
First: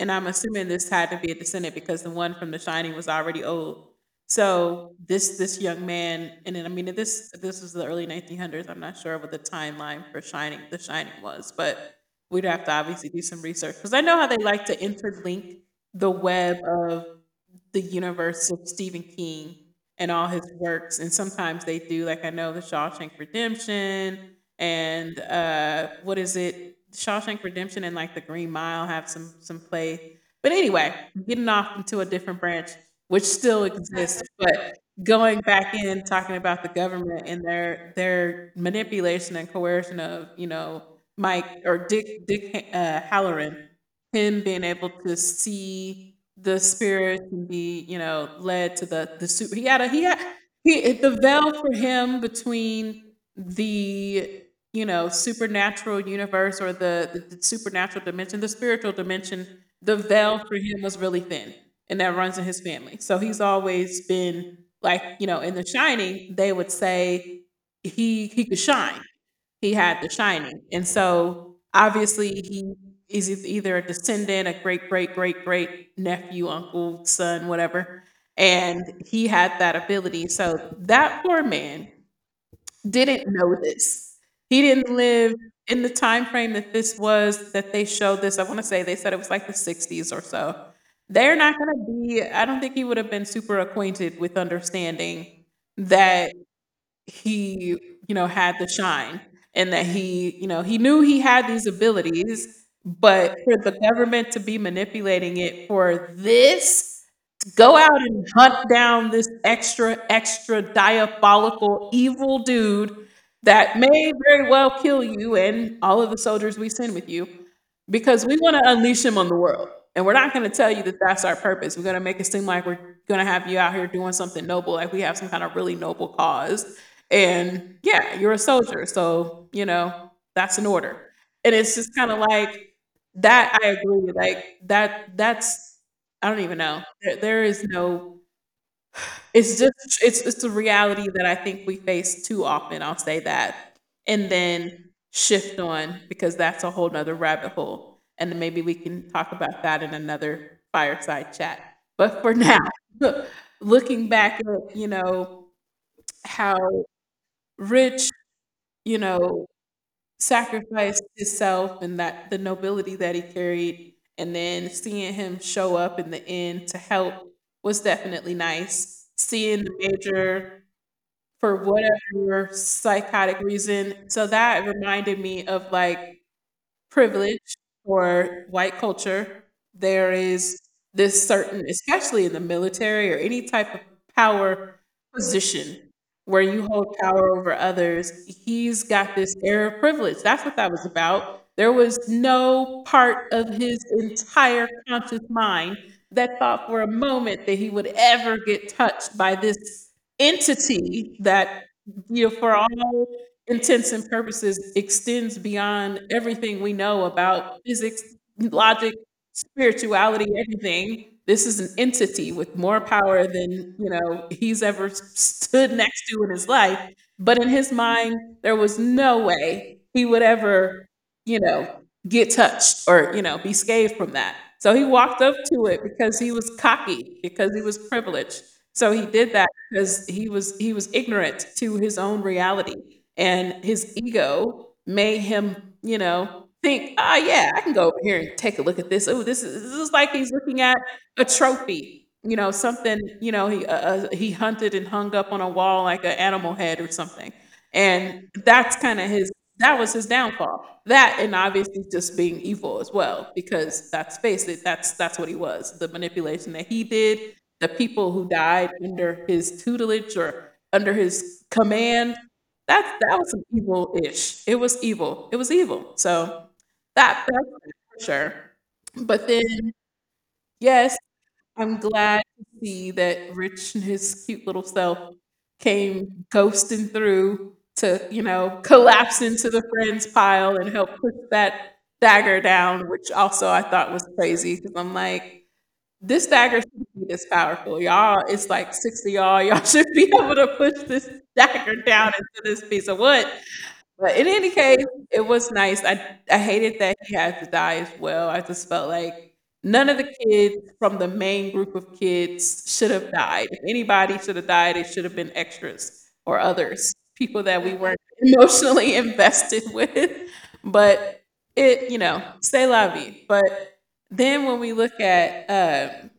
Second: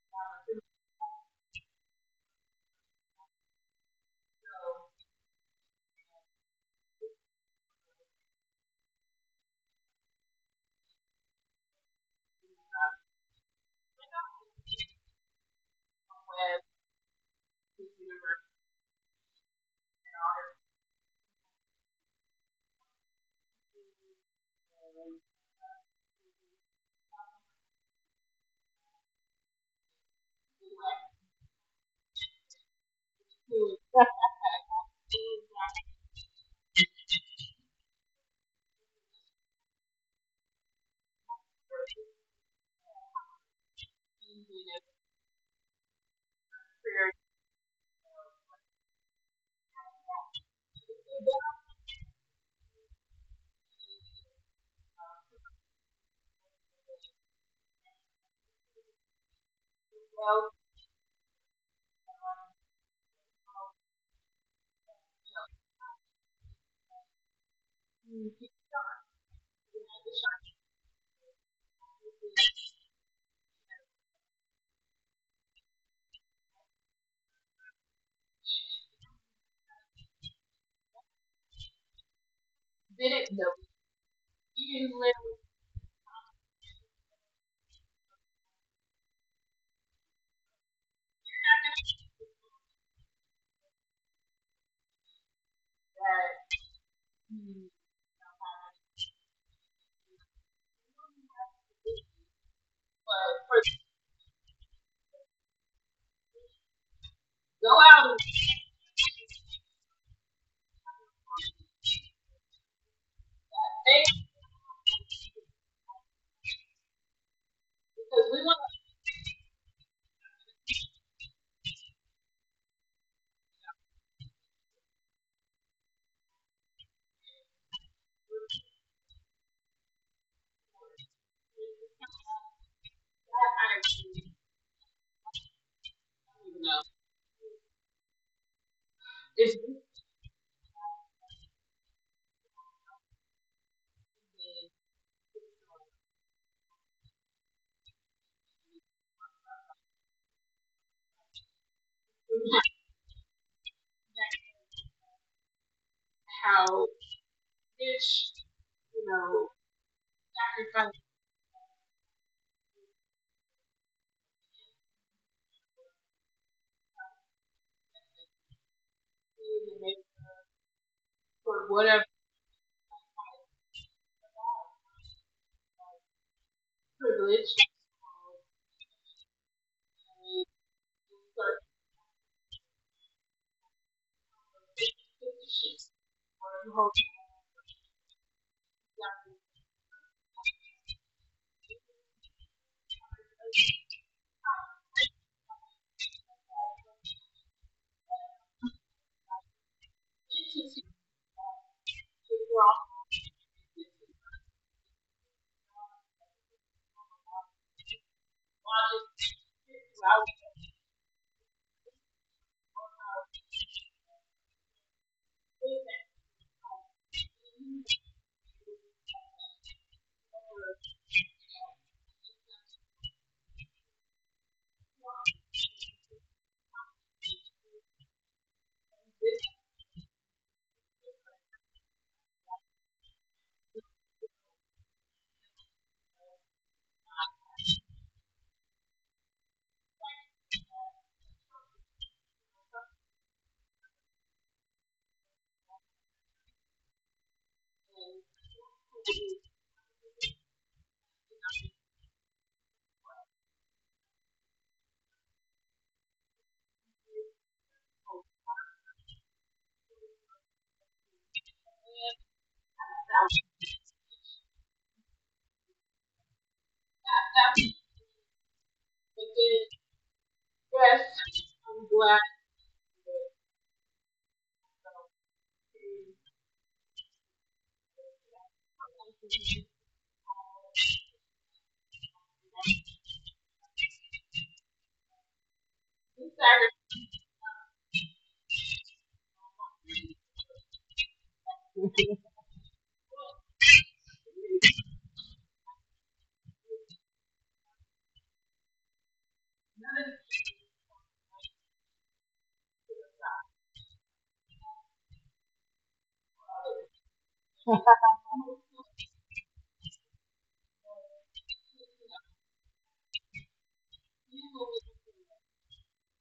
Speaker 1: and I'm assuming this had to be a descendant because the one from The Shining was already old. So this young man, and then I mean this was the early 1900s. I'm not sure what the timeline for Shining The Shining was, but we'd have to obviously do some research because I know how they like to interlink the web of the universe of Stephen King and all his works. And sometimes they do, like I know the Shawshank Redemption and what is it? Shawshank Redemption and like the Green Mile have some play. But anyway, getting off into a different branch, which still exists, but going back in talking about the government and their manipulation and coercion of you know Mike or Dick Halloran, him being able to see the spirit can be, you know, led to the super. He had a he had he the veil for him between the you know supernatural universe or the supernatural dimension, the spiritual dimension. The veil for him was really thin, and that runs in his family. So he's always been like you know in The Shining, they would say he could shine he had The Shining, and so obviously he is either a descendant, a great great great great nephew, uncle, son, whatever, and he had that ability. So that poor man didn't know
Speaker 2: No,
Speaker 1: this. He didn't live in the time frame that this was that they showed this. I want to say they said it was like the '60s or so. They're not going to be. I don't think he would have been super acquainted with understanding that he, you know, had the shine and that he, you know, he knew he had these abilities, but for the government to be manipulating it for this. Go out and hunt down this extra, extra diabolical evil dude that may very well kill you and all of the soldiers we send with you because we want to unleash him on the world. And we're not going to tell you that that's our purpose. We're going to make it seem like we're going to have you out here doing something noble, like we have some kind of really noble cause. And yeah, you're a soldier. So, you know, that's an order. And it's just kind of like that. I agree. Like that's I don't even know. There is no it's just it's a reality that I think we face too often, I'll say that, and then shift on because that's a whole 'nother rabbit hole, and then maybe we can talk about that in another fireside chat. But for now, looking back at, you know, how rich, you know, sacrificed himself and that the nobility that he carried, and then seeing him show up in the end to help was definitely nice. Seeing the major for whatever psychotic reason, so that reminded me of like privilege or white culture, there is this certain, especially in the military or any type of power position where you hold power over others, he's got this air of privilege. That's what that was about. There was no part of his entire conscious mind that thought for a moment that he would ever get touched by this entity that, you know, for all intents and purposes extends beyond everything we know about physics, logic, spirituality, everything. This is an entity with more power than you know he's ever stood next to in his life. But in his mind, there was no way he would ever, you know, get touched or you know be scathed from that. So he walked up to it because he was cocky, because he was privileged. So he did that because he was ignorant to his own reality and his ego made him you know think, oh yeah, I can go over here and take a look at this. Oh, this is like he's looking at a trophy, you know, something, you know, he hunted and hung up on a wall like an animal head or something, and that's kind of his that was his downfall. That and obviously just being evil as well, because that's, us face it, that's what he was, the manipulation that he did, the people who died under his tutelage or under his command. That was evil ish. It was evil. It was evil. So that's for sure. But then yes, I'm glad to see that Rich and his cute little self came ghosting through to, you know, collapse into the friends pile and help push that dagger down, which also I thought was crazy because I'm like, this dagger should be this powerful, y'all. It's like six of y'all. Y'all should be able to push this dagger down into this piece of wood. But in any case, it was nice. I hated that he had to die as well. I just felt like none of the kids from the main group of kids should have died. If anybody should have died, it should have been extras or others, people that we weren't emotionally invested with. But it, you know, say la vie. But then when we look at um,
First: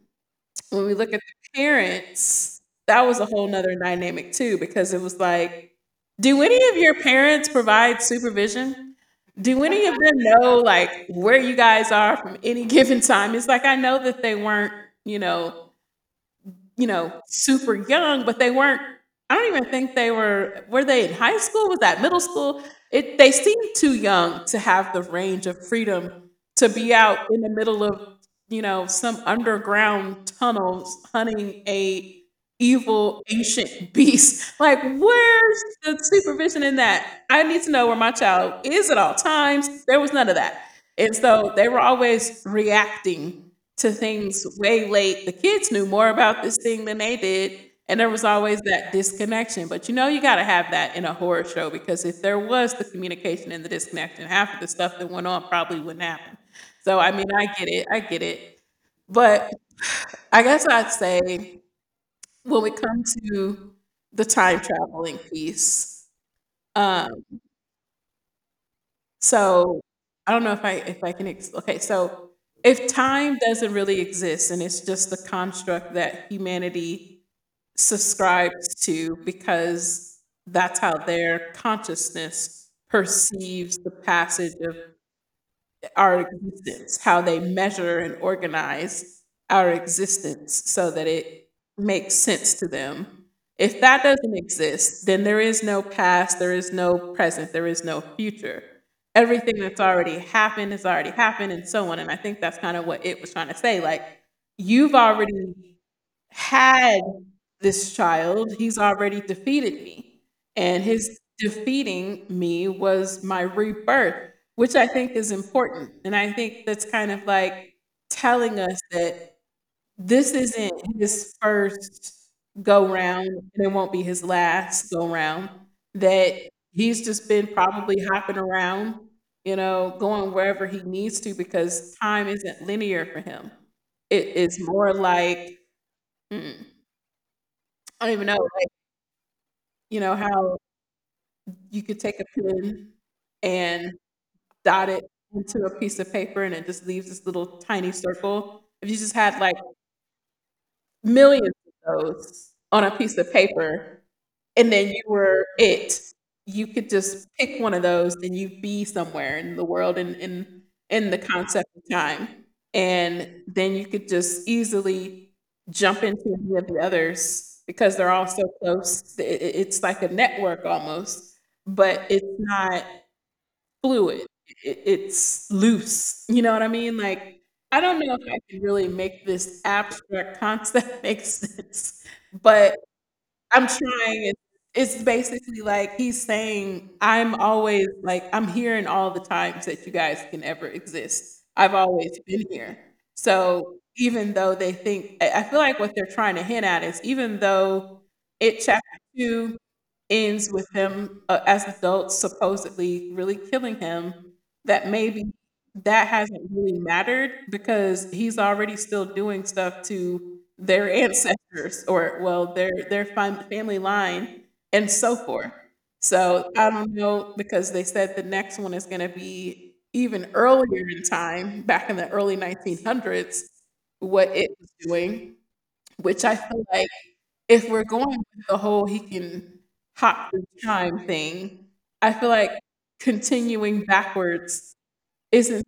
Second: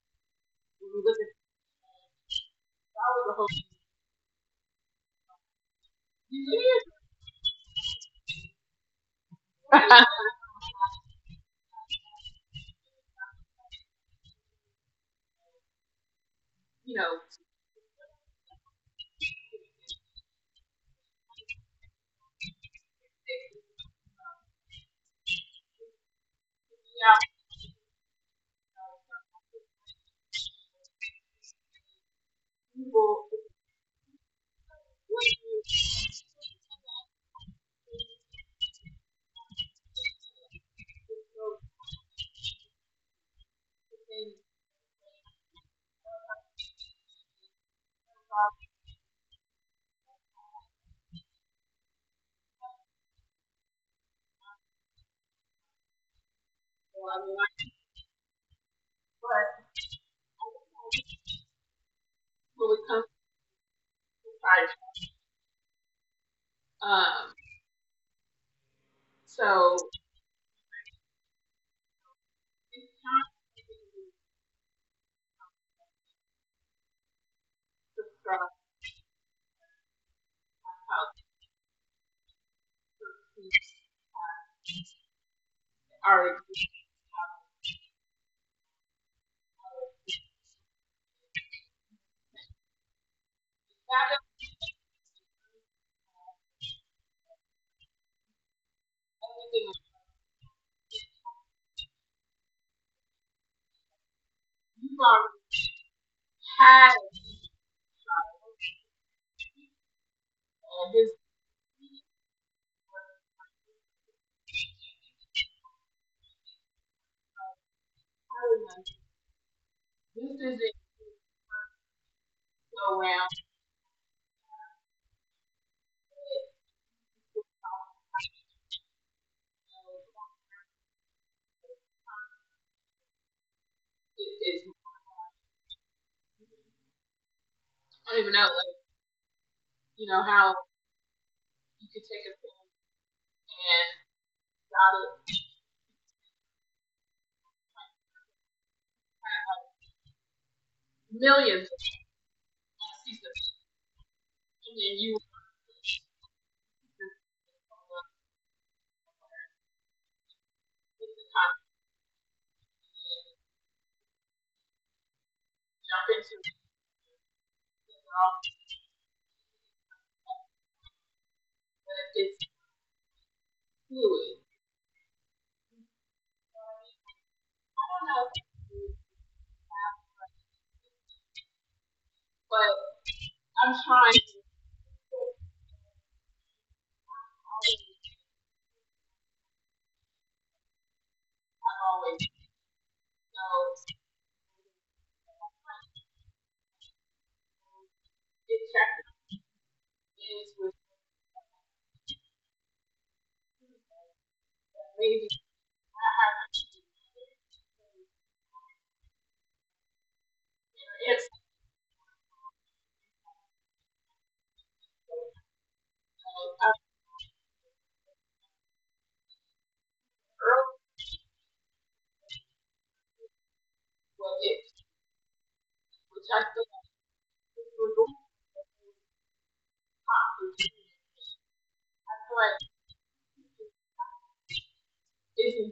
Speaker 1: when we look at the parents, that was a whole nother dynamic too, because it was like, do any of your parents provide supervision? Do any of them know like where you guys are from any given time? It's like I know that they weren't, you know, you know, super young, but they weren't. I don't even think they were. Were they in high school? Was that middle school? It they seemed too young to have the range of freedom to be out in the middle of you know some underground tunnels hunting a evil ancient beast. Like, where's the supervision in that? I need to know where my child is at all times. There was none of that. And so they were always reacting to things way late. The kids knew more about this thing than they did. And there was always that disconnection. But you know, you got to have that in a horror show because if there was the communication and the disconnection, half of the stuff that went on probably wouldn't happen. So, I mean, I get it. I get it. But I guess I'd say when we come to the time traveling piece, um, so, I don't know if I can ex okay, so if time doesn't really exist and it's just the construct that humanity subscribes to because that's how their consciousness perceives the passage of our existence, how they measure and organize our existence so that it makes sense to them. If that doesn't exist, then there is no past, there is no present, there is no future. Everything that's already happened has already happened, and so on. And I think that's kind of what it was trying to say. Like, you've already had this child, he's already defeated me. And his defeating me was my rebirth, which I think is important. And I think that's kind of like telling us that this isn't his first go round and it won't be his last go round, that he's just been probably hopping around, you know, going wherever he needs to because time isn't linear for him. It is more like, mm, I don't even know, like, you know, how you could take a pen and dot it into a piece of paper and it just leaves this little tiny circle. If you just had like millions of those on a piece of paper, and then you were it. You could just pick one of those and you'd be somewhere in the world and in the concept of time. And then you could just easily jump into any of the others because they're all so close. It's like a network almost, but it's not fluid. It's loose, you know what I mean? Like, I don't know if I can really make this abstract concept make sense, but I'm trying. It's basically like he's saying, I'm always like, I'm here in all the times that you guys can ever exist. I've always been here. So even though they think, I feel like what they're trying to hint at is even though it chapter two ends with him as adults supposedly really killing him, that maybe that hasn't really mattered because he's already still doing stuff to their ancestors, or well, family line and so forth. So I don't know, because they said the next one is going to be even earlier in time back in the early 1900s, what it was doing, which I feel like if we're going with the whole he can hop through time thing, I feel like continuing backwards isn't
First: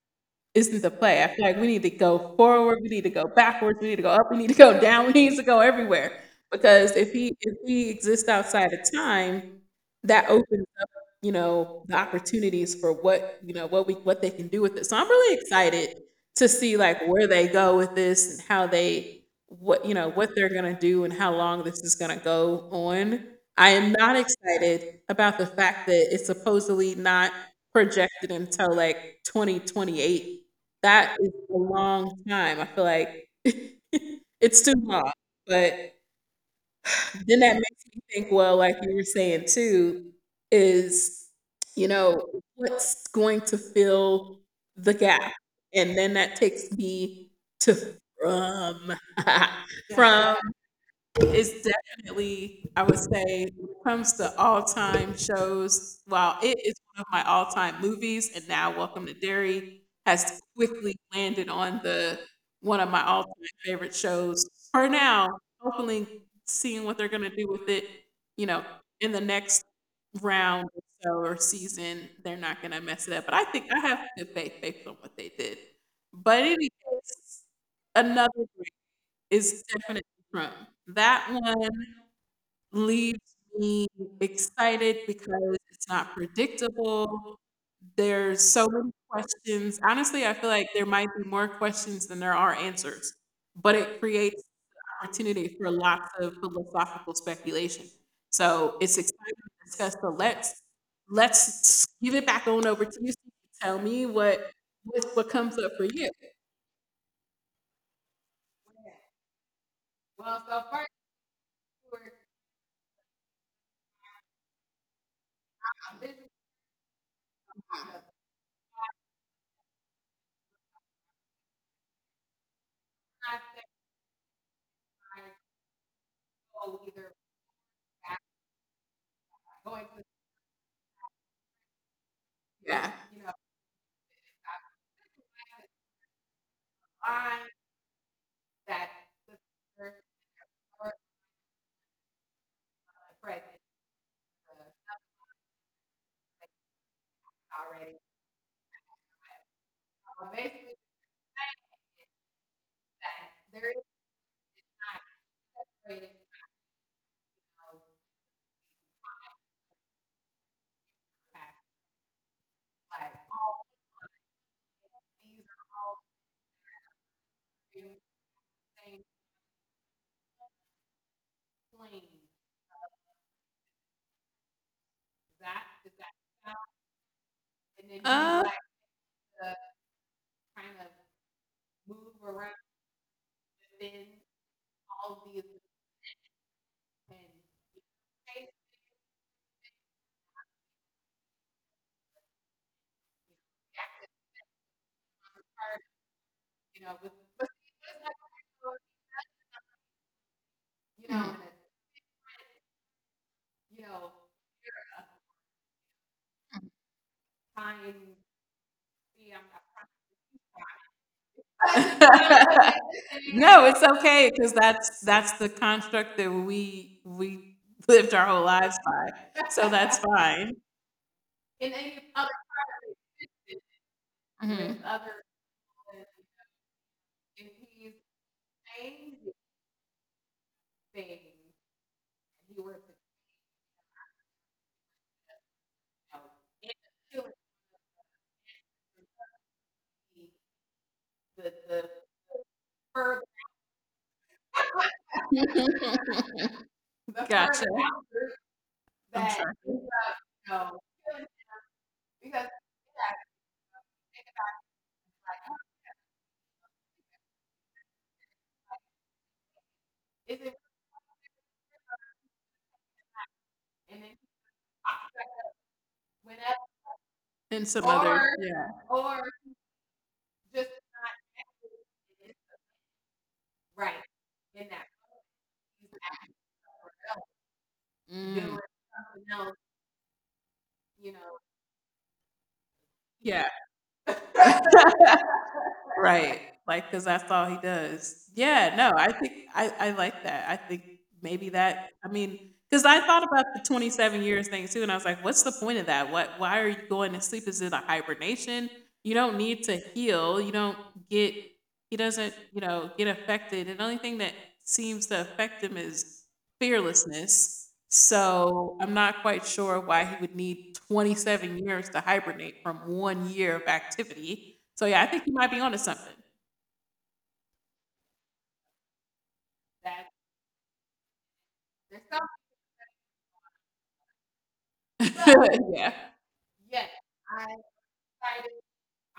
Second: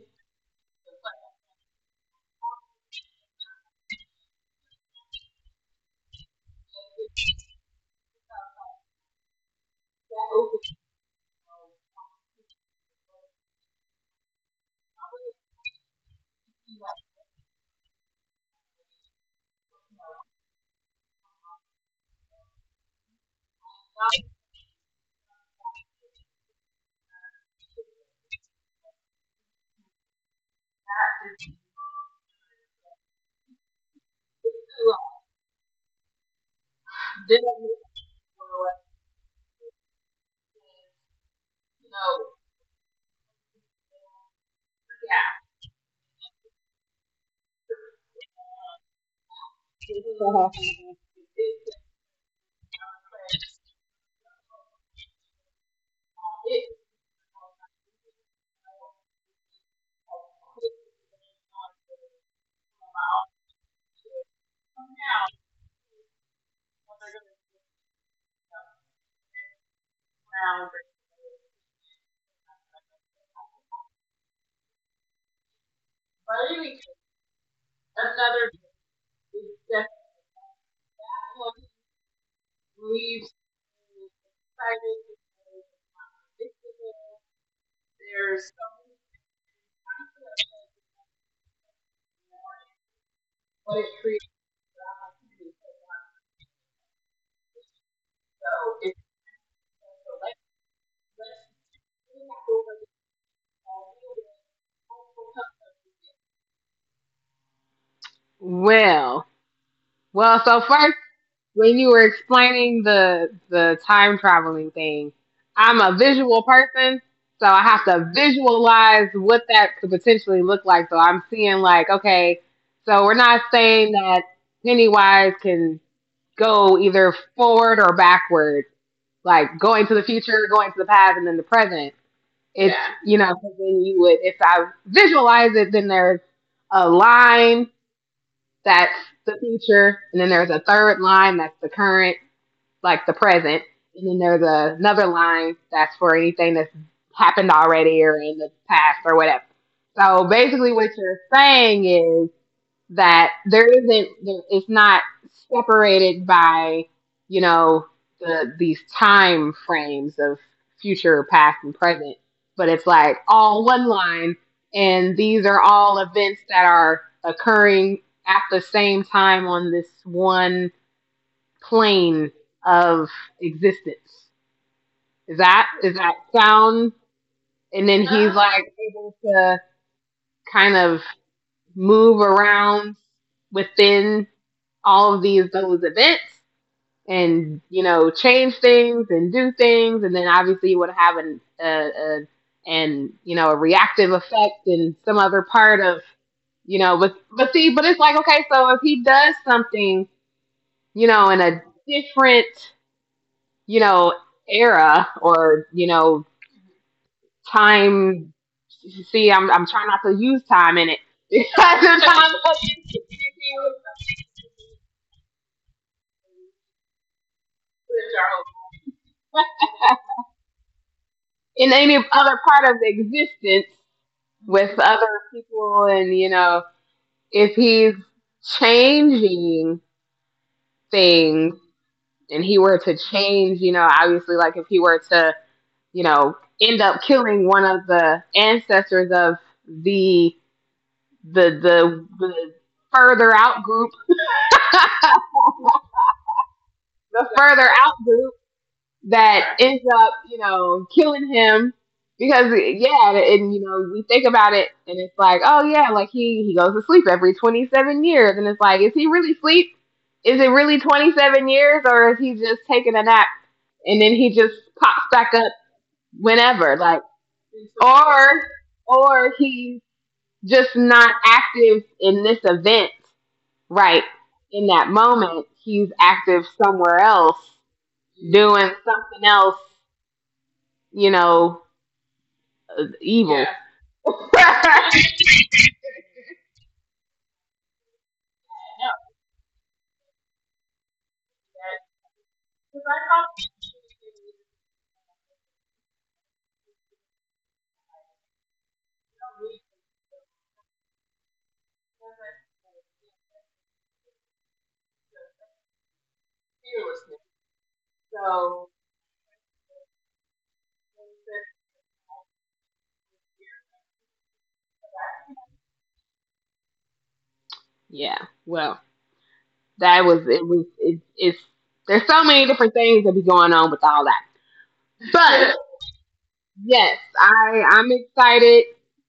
Speaker 1: isn't the play. I feel like we need to go forward, we need to go backwards, we need to go up, we need to go down, we need to go everywhere. Because if we exist outside of time, that opens up, you know, the opportunities for what, you know, what they can do with it. So I'm really excited to see where they go with this and how they what you know what they're gonna do and how long this is gonna go on. I am not excited about the fact that it's supposedly not projected until 2028. That is a long time, I feel like it's too long, but then that makes me think, well, like you were saying too, is, you know, what's going to fill the gap? And then that takes me to from from, it's definitely, I would say, when it comes to all-time shows, while it is one of my all-time movies, and now Welcome to Derry has quickly landed on the one of my all-time favorite shows for now. Hopefully, seeing what they're gonna do with it, you know, in the next round or so or season, they're not gonna mess it up. But I think I have good faith based on what they did. But it is another, is definitely Trump. That one leaves me excited because it's not predictable. There's so many questions. Honestly, I feel like there might be more questions than there are answers, but it creates opportunity for lots of philosophical speculation. So it's exciting to discuss. So let's give it back on over to you. So you can tell me what what comes up for you.
Speaker 2: well, well. So first, when you were explaining the time traveling thing, I'm a visual person, so I have to visualize what that could potentially look like. So I'm seeing like, okay, so we're not saying that Pennywise can go either forward or backward, like going to the future, going to the past, and then the present. It's,
Speaker 1: Yeah.
Speaker 2: you know, then you would, if I visualize it, then there's a line that's the future, and then there's a third line that's the current, like the present, and then there's another line that's for anything that's happened already or in the past or whatever. So basically, what you're saying is that there isn't there, it's not separated by, you know, these time frames of future, past, and present, but it's like all one line, and these are all events that are occurring at the same time on this one plane of existence. Is that, is that sound?
Speaker 1: And then
Speaker 2: And
Speaker 1: you
Speaker 2: then he's
Speaker 1: Like,
Speaker 2: like able to kind of move around within all of these those events, and you know, change things and do things, and then obviously you would have a and you know, a reactive effect in some other part of, you know. But see, but it's like, okay, so if he does something,
Speaker 1: you
Speaker 2: you
Speaker 1: know,
Speaker 2: know, in a different, you know, era, or you know, time. See, I'm trying not to use time in it.
Speaker 1: No, it's okay because that's the construct that we lived our whole lives by. So that's fine.
Speaker 2: In any other part of existence
Speaker 1: Mhm.
Speaker 2: with other people, and you know, if he's changing things and he were to change, you know, obviously, like if he were to, you know, end up killing one of the ancestors of the the further out group. The
Speaker 1: Gotcha.
Speaker 2: further out group
Speaker 1: I'm sure.
Speaker 2: that ends up, you know, killing him. Because yeah, and you know, we think about it and it's like, oh yeah, like he goes to sleep every 27 years, and it's like, is he really sleep? Is it really 27 years, or is he just taking a nap and then he just pops back up whenever, like,
Speaker 1: And some other,
Speaker 2: or
Speaker 1: yeah.
Speaker 2: or he's just not active in this event, right, in that moment. He's active somewhere else
Speaker 1: Mm.
Speaker 2: doing something else, you know,
Speaker 1: Yeah.
Speaker 2: evil. Yeah.
Speaker 1: Right, like, 'cause that's all he does. Yeah, no, I think I like that. I think maybe that I mean 'cause I thought about the 27 years thing too, and I was like, "What's the point of that? What why are you going to sleep? Is it a hibernation? You don't need to heal, you don't get, he doesn't, you know, get affected, and the only thing that seems to affect him is fearlessness, so I'm not quite sure why he would need 27 years to hibernate from 1 year of activity." So yeah, I think you might be onto something.
Speaker 2: Yeah. Well, that was it. It's there's so many different things that be going on with all that, but
Speaker 1: Yeah.
Speaker 2: yes, I'm excited.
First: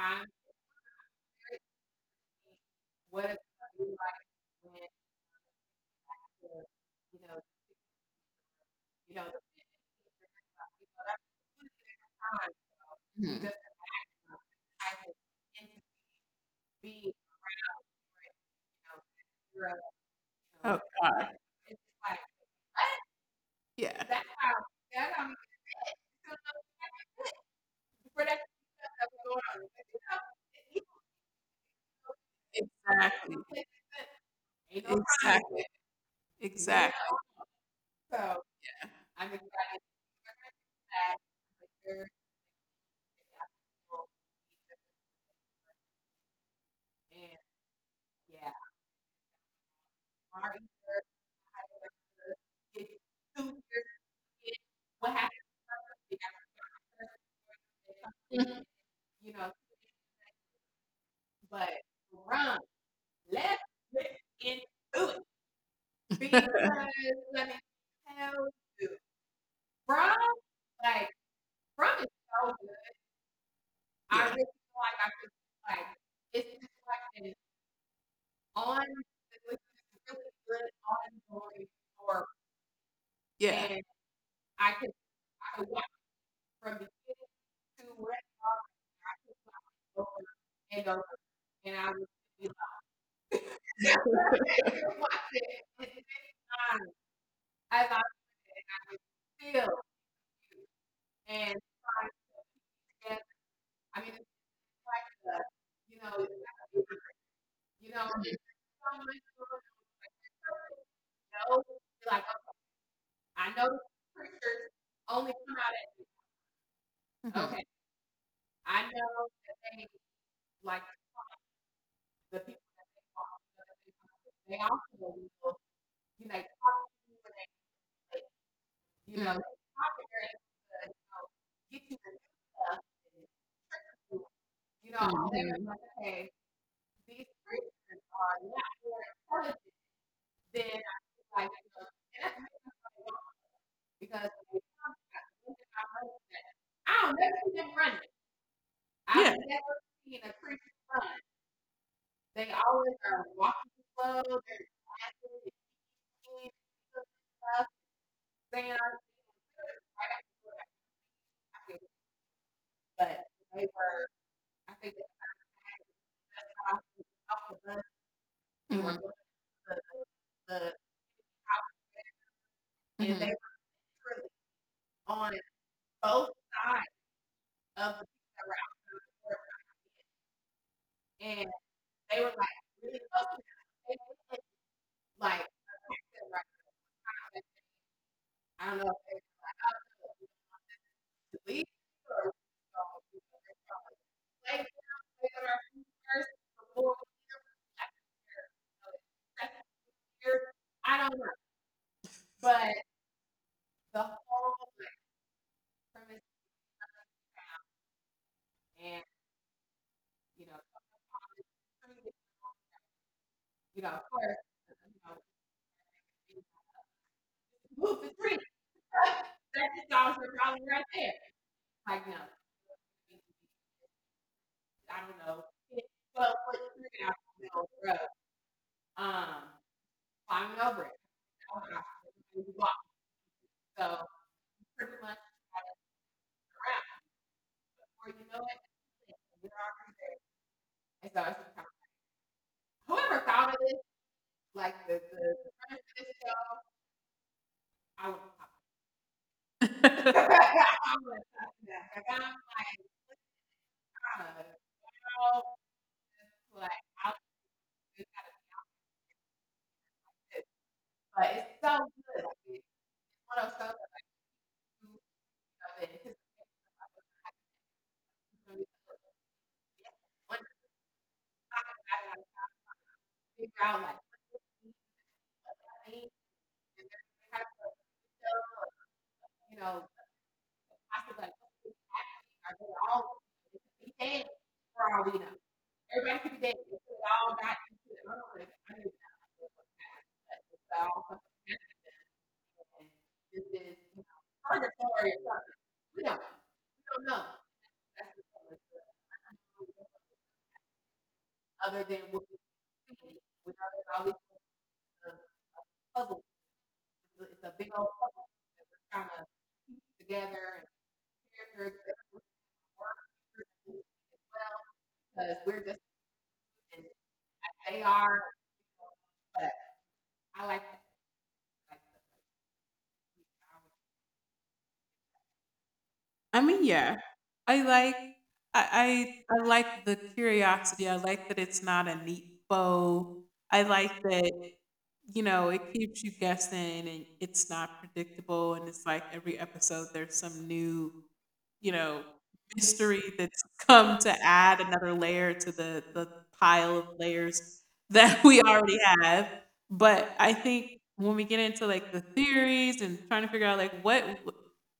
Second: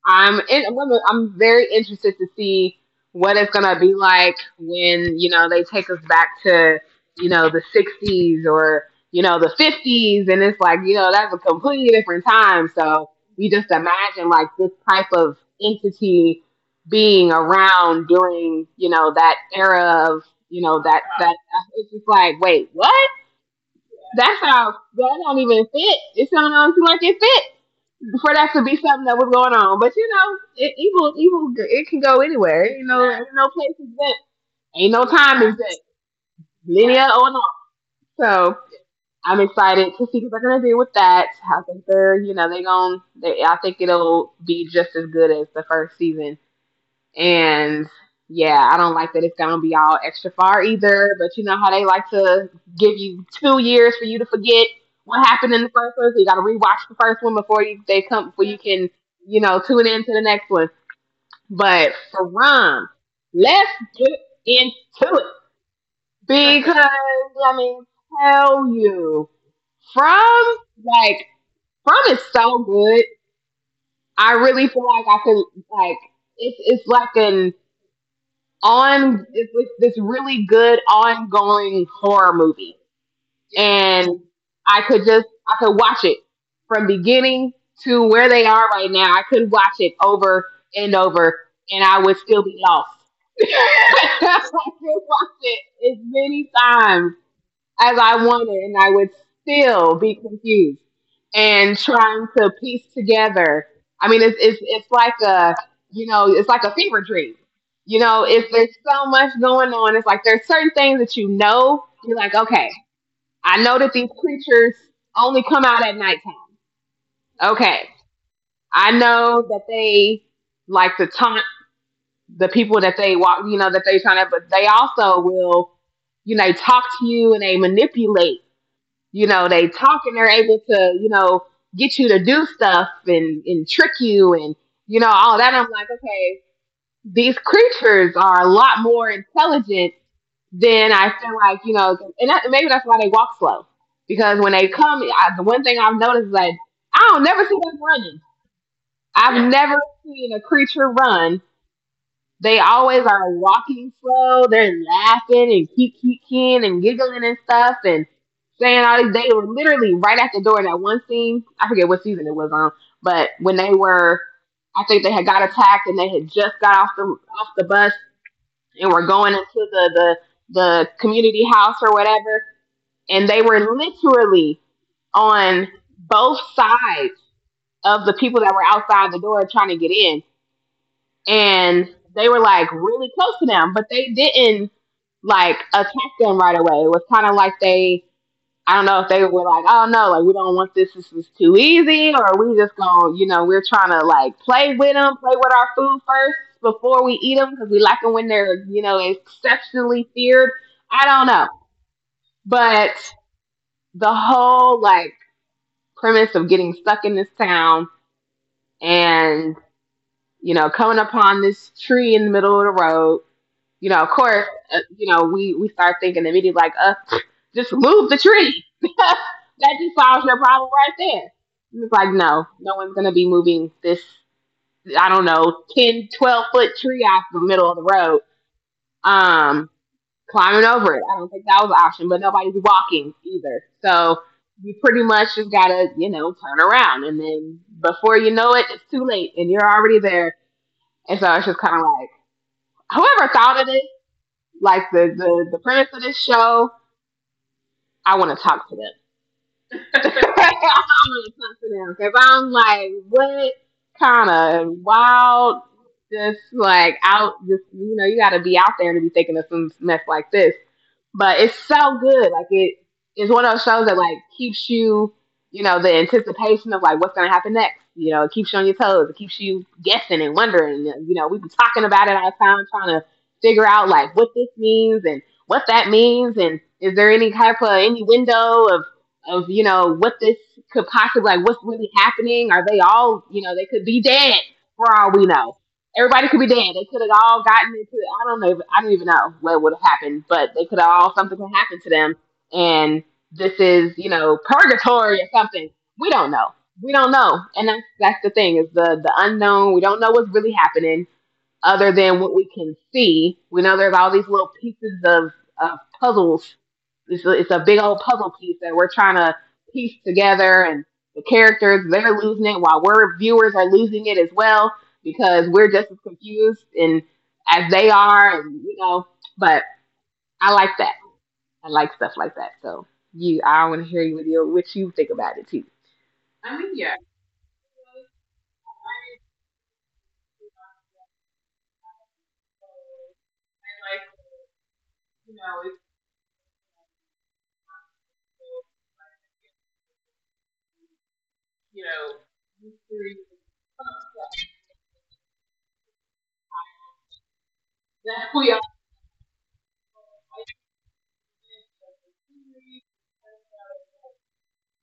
Speaker 2: I'm in, I'm gonna- I'm very interested to see what it's gonna be like when, you know, they take us back to, you know, the 60s, or you know, the 50s, and it's like, you know, that's a completely different time. So we just imagine like this type of entity being around during, you know, that era of, you
Speaker 1: Oh
Speaker 2: know, that
Speaker 1: God.
Speaker 2: it's just like, wait, what?
Speaker 1: Yeah.
Speaker 2: That's how that don't even fit. It sounds like it fits for that to be something that was going on. But you know, it, evil, evil, it can go anywhere. You know, ain't
Speaker 1: Exactly.
Speaker 2: no place is that, ain't no time is that,
Speaker 1: Exactly.
Speaker 2: linear
Speaker 1: Exactly.
Speaker 2: or not. So I'm excited to see what they're gonna do with that. I think they're, you know, they're going. They, I think it'll be just as good as the first season. And yeah, I don't like that it's gonna be all extra far either. But you know how they like to give you 2 years for you to forget what happened in the first one. So you gotta rewatch the first one before you they come before you can, you know, tune in to the next one. But for Rum, let's get into it. Because I mean, tell you, from, like, from is so good. I really feel like I could, like, it's like an on it's like this really good ongoing horror movie,
Speaker 1: Yeah. Yeah.
Speaker 2: and I could just, I could watch it from beginning to where they are right now. I could watch it over and over, and I would still be lost. I could watch it as many times as I wanted, and I would still be confused and trying to piece together. I mean, it's like a, you know, it's like a fever dream. You know, if there's so much going on, it's like there's certain things that you know. You're like, okay, I know that these creatures only come out at nighttime. Okay, I know that they like to taunt the people that they walk. You know, that they trying to, but they also will, you know, talk to you and they manipulate, you know, they talk and they're able to, you know, get you to do stuff and trick you and, you know, all that. I'm like, okay, these creatures are a lot more intelligent than I feel like, you know, and that, maybe that's why they walk slow. Because when they come, I, the one thing I've noticed is like, I don't never see them running.
Speaker 1: Yeah.
Speaker 2: I've never seen a creature run. They always are walking slow. They're laughing and keep kicking and giggling and stuff, and saying all these. They were literally right at the door in that one scene. I forget what season it was on, but when they were, I think they had got attacked, and they had just got off the bus and were going into the community house or whatever, and
Speaker 1: It.
Speaker 2: they were literally on both sides of the people that were outside the door trying to get in, and they were like really close to them, but they didn't like attack them right away. It was kind of like they, I don't know if they were like, oh no, like we don't want this. This is too easy, or we just gonna, you know, we're trying to like play with them, play with our food first before we eat them, because we like them when they're, you know, exceptionally feared. I don't know, but the whole, like, premise of getting stuck in this town and, you know, coming upon this tree in the middle of the road, you know, of course, you know, we start thinking immediately like, just move the tree. That just solves your problem right there. It's like, no, no one's gonna be moving this, I don't know, 10, 12-foot tree off the middle of the road. Um, Climbing over it, I don't think that was an option, but nobody's walking either. So you pretty much just gotta, you know, turn around, and then before you know it, it's too late, and you're already there. And so it's just kind of like, whoever thought of this, like the premise of this show, I want to talk to them. I want to talk to them because I'm like, what kind of wild, just like out, just you know, you got to be out there to be thinking of some mess like this. But it's so good. Like, it is one of those shows that like keeps you, you know, the anticipation of like what's gonna happen next. You know, it keeps you on your toes. It keeps you guessing and wondering. You know, we have been talking about it all the time, trying to figure out like what this means and what that means, and is there any type of any window of, you know, what this could possibly, like, what's really happening? Are they all, you know, they could be dead, for all we know. Everybody could be dead. They could have all gotten into it. I don't know. I don't even know what would have happened, but they could have all, something could happen to them. And this is, you know, purgatory or something. We don't know. We don't know. And that's the thing is the unknown. We don't know what's really happening other than what we can see. We know there's all these little pieces of puzzles. It's a big old puzzle piece that we're trying to piece together, and the characters they're losing it while we're viewers are losing it as well because we're just as confused and as they are, and. But I like that. I like stuff like that. So I want to hear you with your what you think about it too.
Speaker 1: I mean, yeah. I like I, I I like the curiosity. I like that it's not a neat bow. I like that, you know, it keeps you guessing and it's not predictable. And it's like every episode, there's some new, you know, mystery that's come to add another layer to the pile of layers that we already have. But I think when we get into, like, the theories and trying to figure out, like,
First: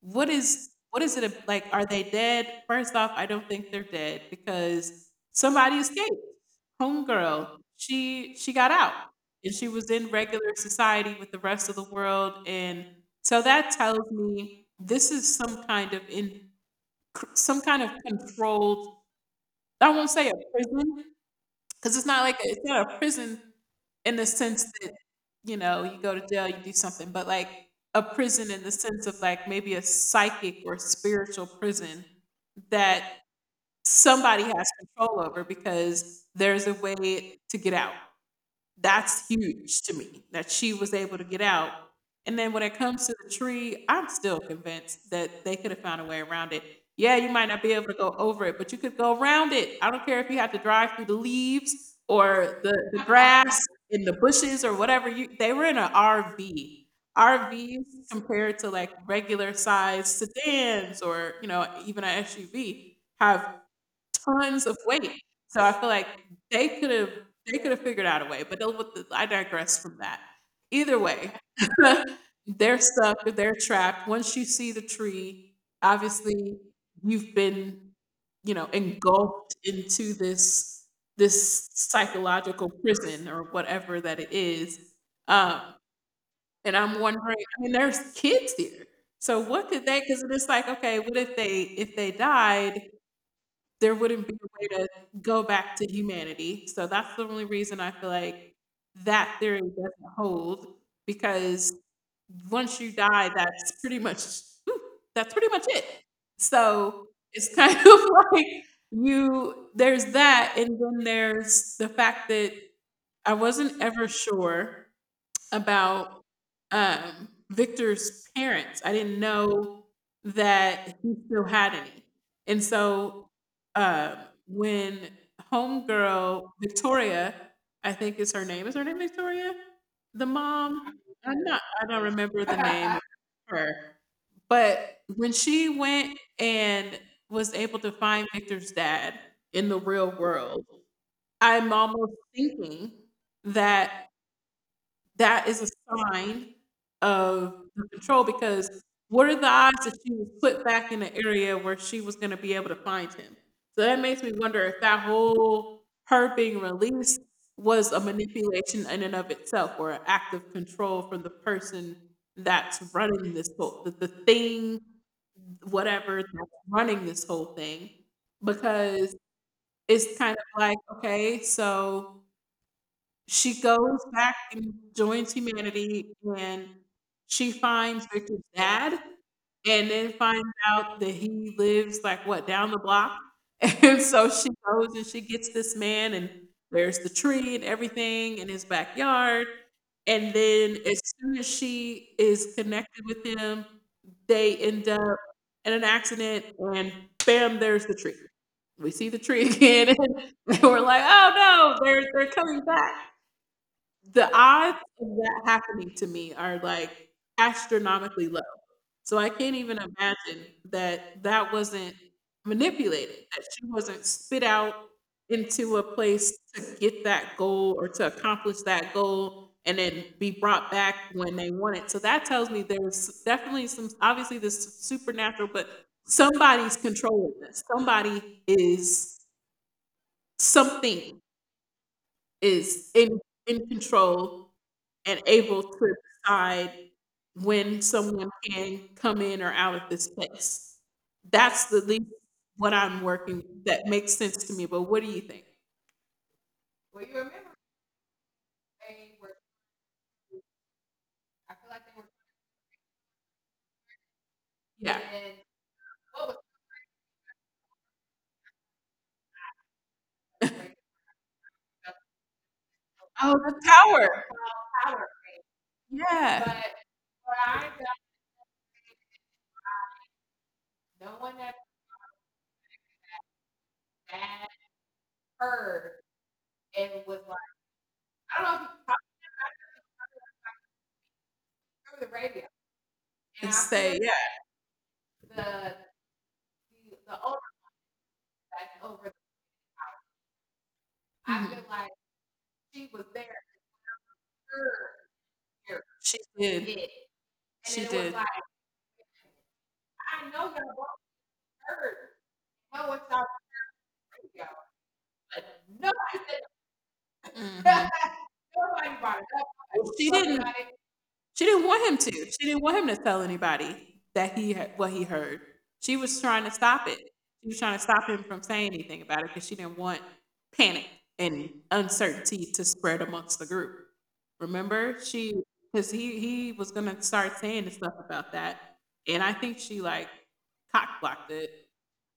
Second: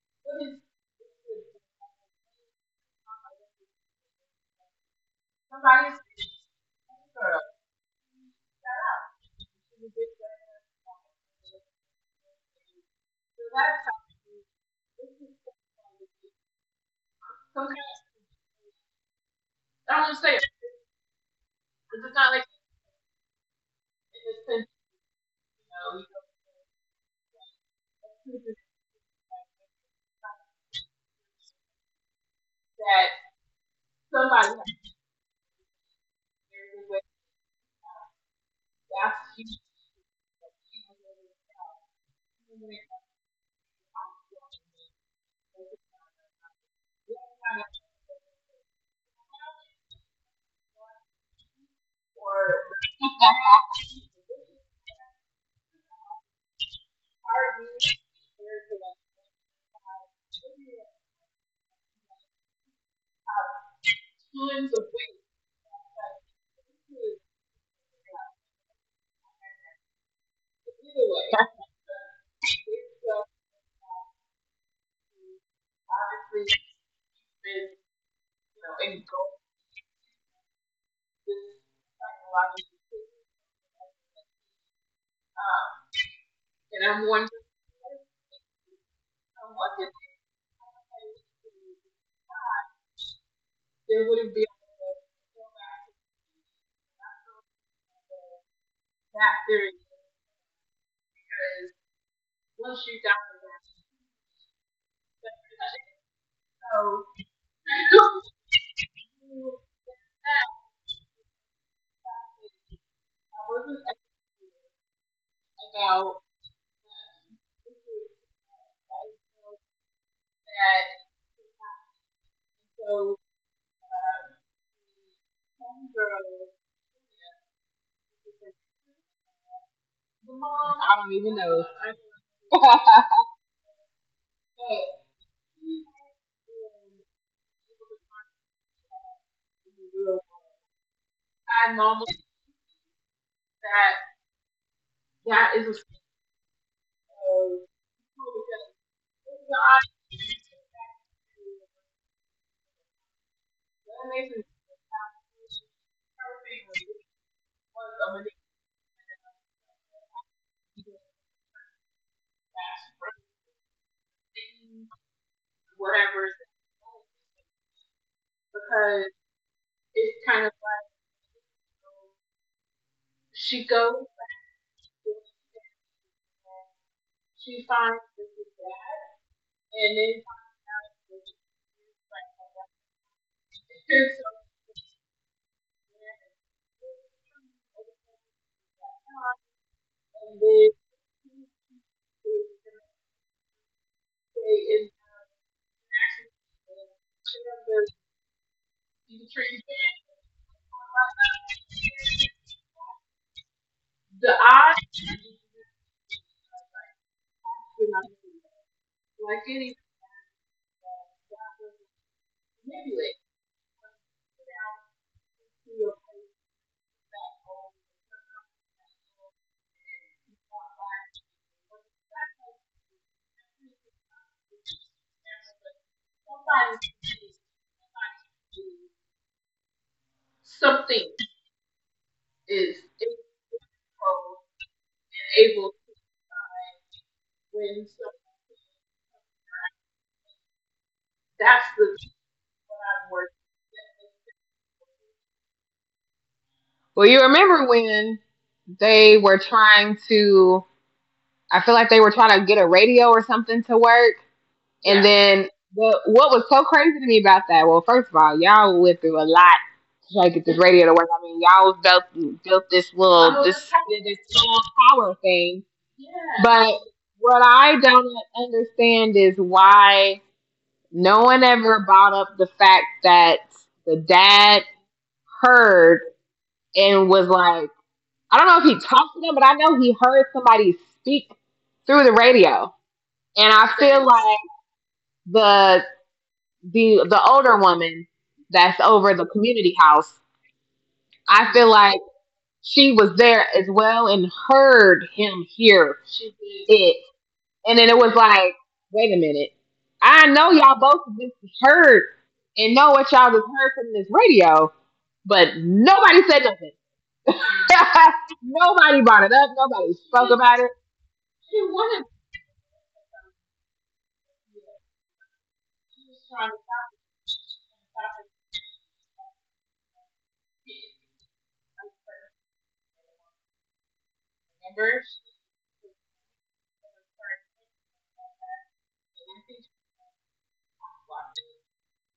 Speaker 1: what is it like, are they dead? First off, I don't think they're dead because somebody escaped. Homegirl, she got out, and she was in regular society with the rest of the world, and so that tells me this is some kind of in c some kind of controlled, I won't say a prison, because it's not like a, it's not a prison in the sense that, you know, you go to jail, you do something, but, like, a prison in the sense of, like, maybe a psychic or spiritual prison that somebody has control over because there's a way to get out. That's huge to me that she was able to get out. And then when it comes to the tree, I'm still convinced that they could have found a way around it. Yeah, you might not be able to go over it, but you could go around it. I don't care if you have to drive through the leaves or the grass in the bushes or whatever. You, they were in an RV. RVs compared to like regular size sedans or you know even an SUV have tons of weight. So I feel like they could have they could have figured out a way, but they'll with, I digress from that. Either way, they're stuck, they're trapped. Once you see the tree, obviously you've been, you know, engulfed into this psychological prison or whatever that it is. Um, and I'm wondering, I mean, there's kids here. So what could they? Because it's like, okay, what if they, if they died, there wouldn't be a way to go back to humanity. So that's the only reason I feel like that theory doesn't hold because once you die, that's pretty much it. So it's kind of like, you, there's that, and then there's the fact that I wasn't ever sure about, Victor's parents. I didn't know that he still had any. And so, uh, when homegirl Victoria, I think is her name. Is her name Victoria? The mom?
Speaker 2: I don't
Speaker 1: I'm
Speaker 2: even
Speaker 1: not,
Speaker 2: know.
Speaker 1: I don't remember the name of her. But when she went and was able to find Victor's dad in the real world, I'm almost thinking that that is a sign of the control because what are the odds that she was put back in an area where she was going to be able to find him? So that makes me wonder if that whole her being released was a manipulation in and of itself or an act of control from the person that's running this whole the thing whatever that's running this whole thing, because it's kind of like, okay, so she goes back and joins humanity, and she finds Victor's dad, and then finds out that he lives, like, what, down the block? And so she goes and she gets this man, and there's the tree and everything in his backyard, and then as soon as she is connected with him, they end up in an accident, and bam, there's the tree. We see the tree again, and we're like, "Oh no, they're coming back." The odds of that happening to me are, like, astronomically low. So I can't even imagine that that wasn't manipulated, that she wasn't spit out into a place to get that goal or to accomplish that goal and then be brought back when they want it. So that tells me there's definitely some, obviously, this supernatural, but somebody's controlling this. Somebody is, something is in control and able to decide when someone can come in or out of this space. That's the least what I'm working, that makes sense to me, but what do you think?
Speaker 2: Well, you remember when they were trying to I feel like they were trying to get a radio or something to work.
Speaker 1: Yeah.
Speaker 2: And then what was so crazy to me about that? Well, first of all, y'all went through a lot to try to get this radio to work. I mean, y'all built this
Speaker 1: Oh,
Speaker 2: little
Speaker 1: the
Speaker 2: this this
Speaker 1: power.
Speaker 2: small power thing.
Speaker 1: Yeah. But,
Speaker 2: But what I don't understand is why no one ever brought up the fact that the dad heard and was like, I don't know if he talked to them, but I know he heard somebody speak through the radio
Speaker 1: And
Speaker 2: and
Speaker 1: and
Speaker 2: I
Speaker 1: say,
Speaker 2: feel
Speaker 1: yeah.
Speaker 2: like the the older woman that's over the community house, I
Speaker 1: Mhm.
Speaker 2: feel like she was there as well and heard him hear
Speaker 1: She did.
Speaker 2: it. And
Speaker 1: She
Speaker 2: then it
Speaker 1: did.
Speaker 2: was like, wait a minute. I know y'all both just heard and know what y'all just heard from this radio, but nobody said nothing.
Speaker 1: Mhm.
Speaker 2: Nobody brought it up. Nobody
Speaker 1: she
Speaker 2: spoke
Speaker 1: didn't
Speaker 2: about it.
Speaker 1: She didn't want him to. She didn't want him to tell anybody that he had what he heard. She was trying to stop it. She was trying to stop him from saying anything about it because she didn't want panic and uncertainty to spread amongst the group. Remember, she because he was gonna start saying the stuff about that, and I think she like cock blocked it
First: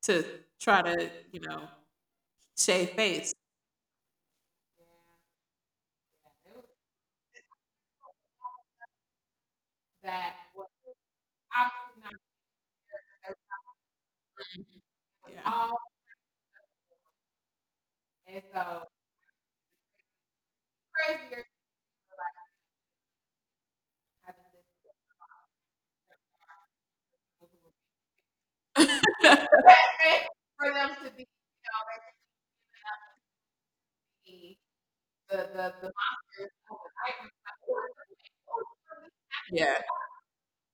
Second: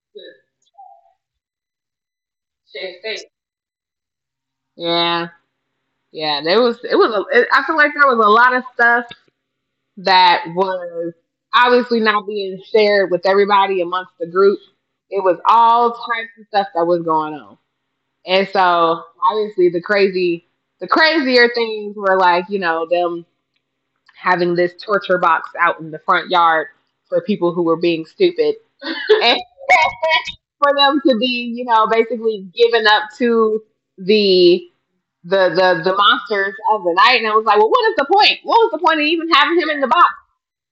Speaker 1: to try to, you know, shave face.
Speaker 2: Yeah, yeah. There was it was. A, it, I feel like there was a lot of stuff that was obviously not being shared with everybody amongst the group. It was
Speaker 1: Yeah.
Speaker 2: all types of stuff that was going on. And so obviously the crazier things were like, you know, them having this torture box out in the front yard for people who were being stupid. And for them to be, you know, basically given up to the the the monsters of the night, and I was like, well, what is the point? What was the point of even having him
Speaker 1: Yeah.
Speaker 2: in the box?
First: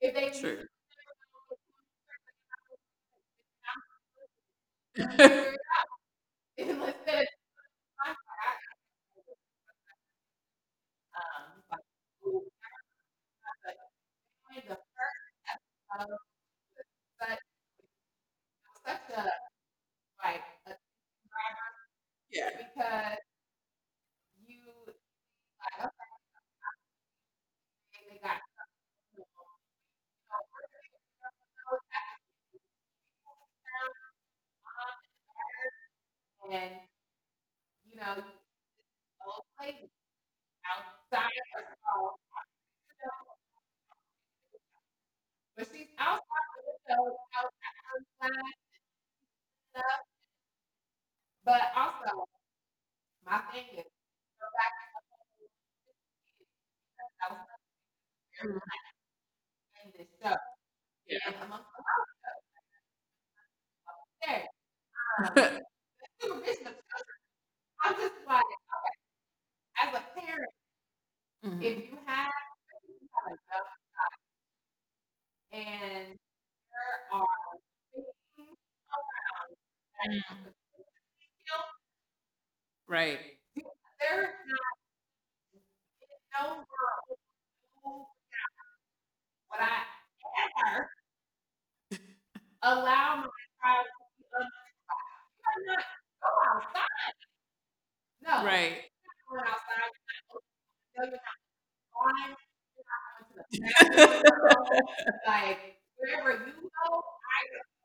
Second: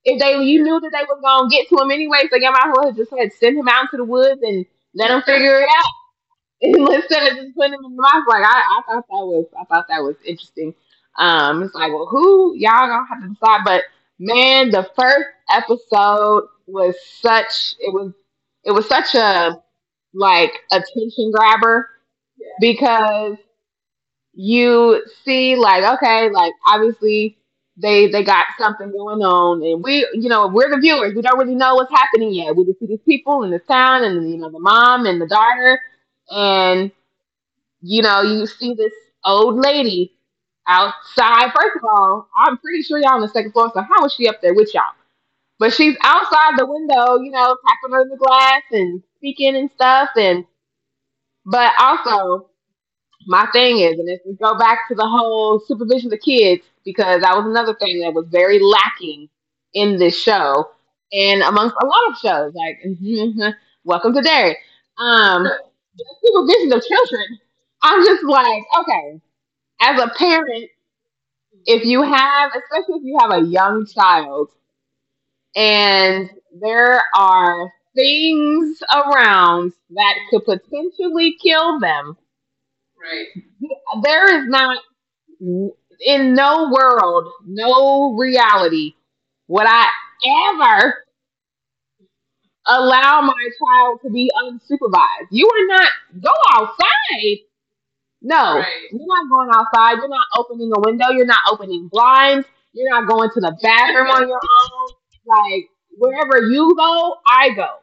Speaker 1: If
Speaker 2: If
Speaker 1: they,
Speaker 2: they
Speaker 1: true.
Speaker 2: you knew that they was gonna get to him anyway, so you might as well just had send him out into the woods and let him figure it out instead of just putting him in the mouth. Like I thought that was I thought that was interesting. It's like, well, who y'all gonna have to decide? But man, the first episode was such it was such a like attention grabber
Speaker 1: Yeah.
Speaker 2: because you see like okay like obviously they got something going on, and we you know we're the viewers, we don't really know what's happening yet, we just see these people in this town, and you know the mom and the daughter, and you know you see this old lady outside. First of all, I'm pretty sure y'all on the second floor, so how is she up there with y'all? But she's outside the window, you know, tapping on the glass and speaking and stuff. And but also my thing is, and if we go back to the whole supervision of kids, because that was another thing that was very lacking in this show and amongst a lot of shows, like Welcome to Derry. Um,
Speaker 1: Yeah.
Speaker 2: Supervision of children, I'm just like, okay, as a parent,
Speaker 1: Mhm.
Speaker 2: if you have, especially if you have a young child and there are things around that could potentially kill them,
Speaker 1: Right.
Speaker 2: there is not in no world, no reality would I ever allow my child to be unsupervised. You are not go outside. No,
Speaker 1: Right.
Speaker 2: you're not going outside. You're not opening a window. You're not opening blinds. You're not going to the bathroom on your own. Like wherever you go, I go.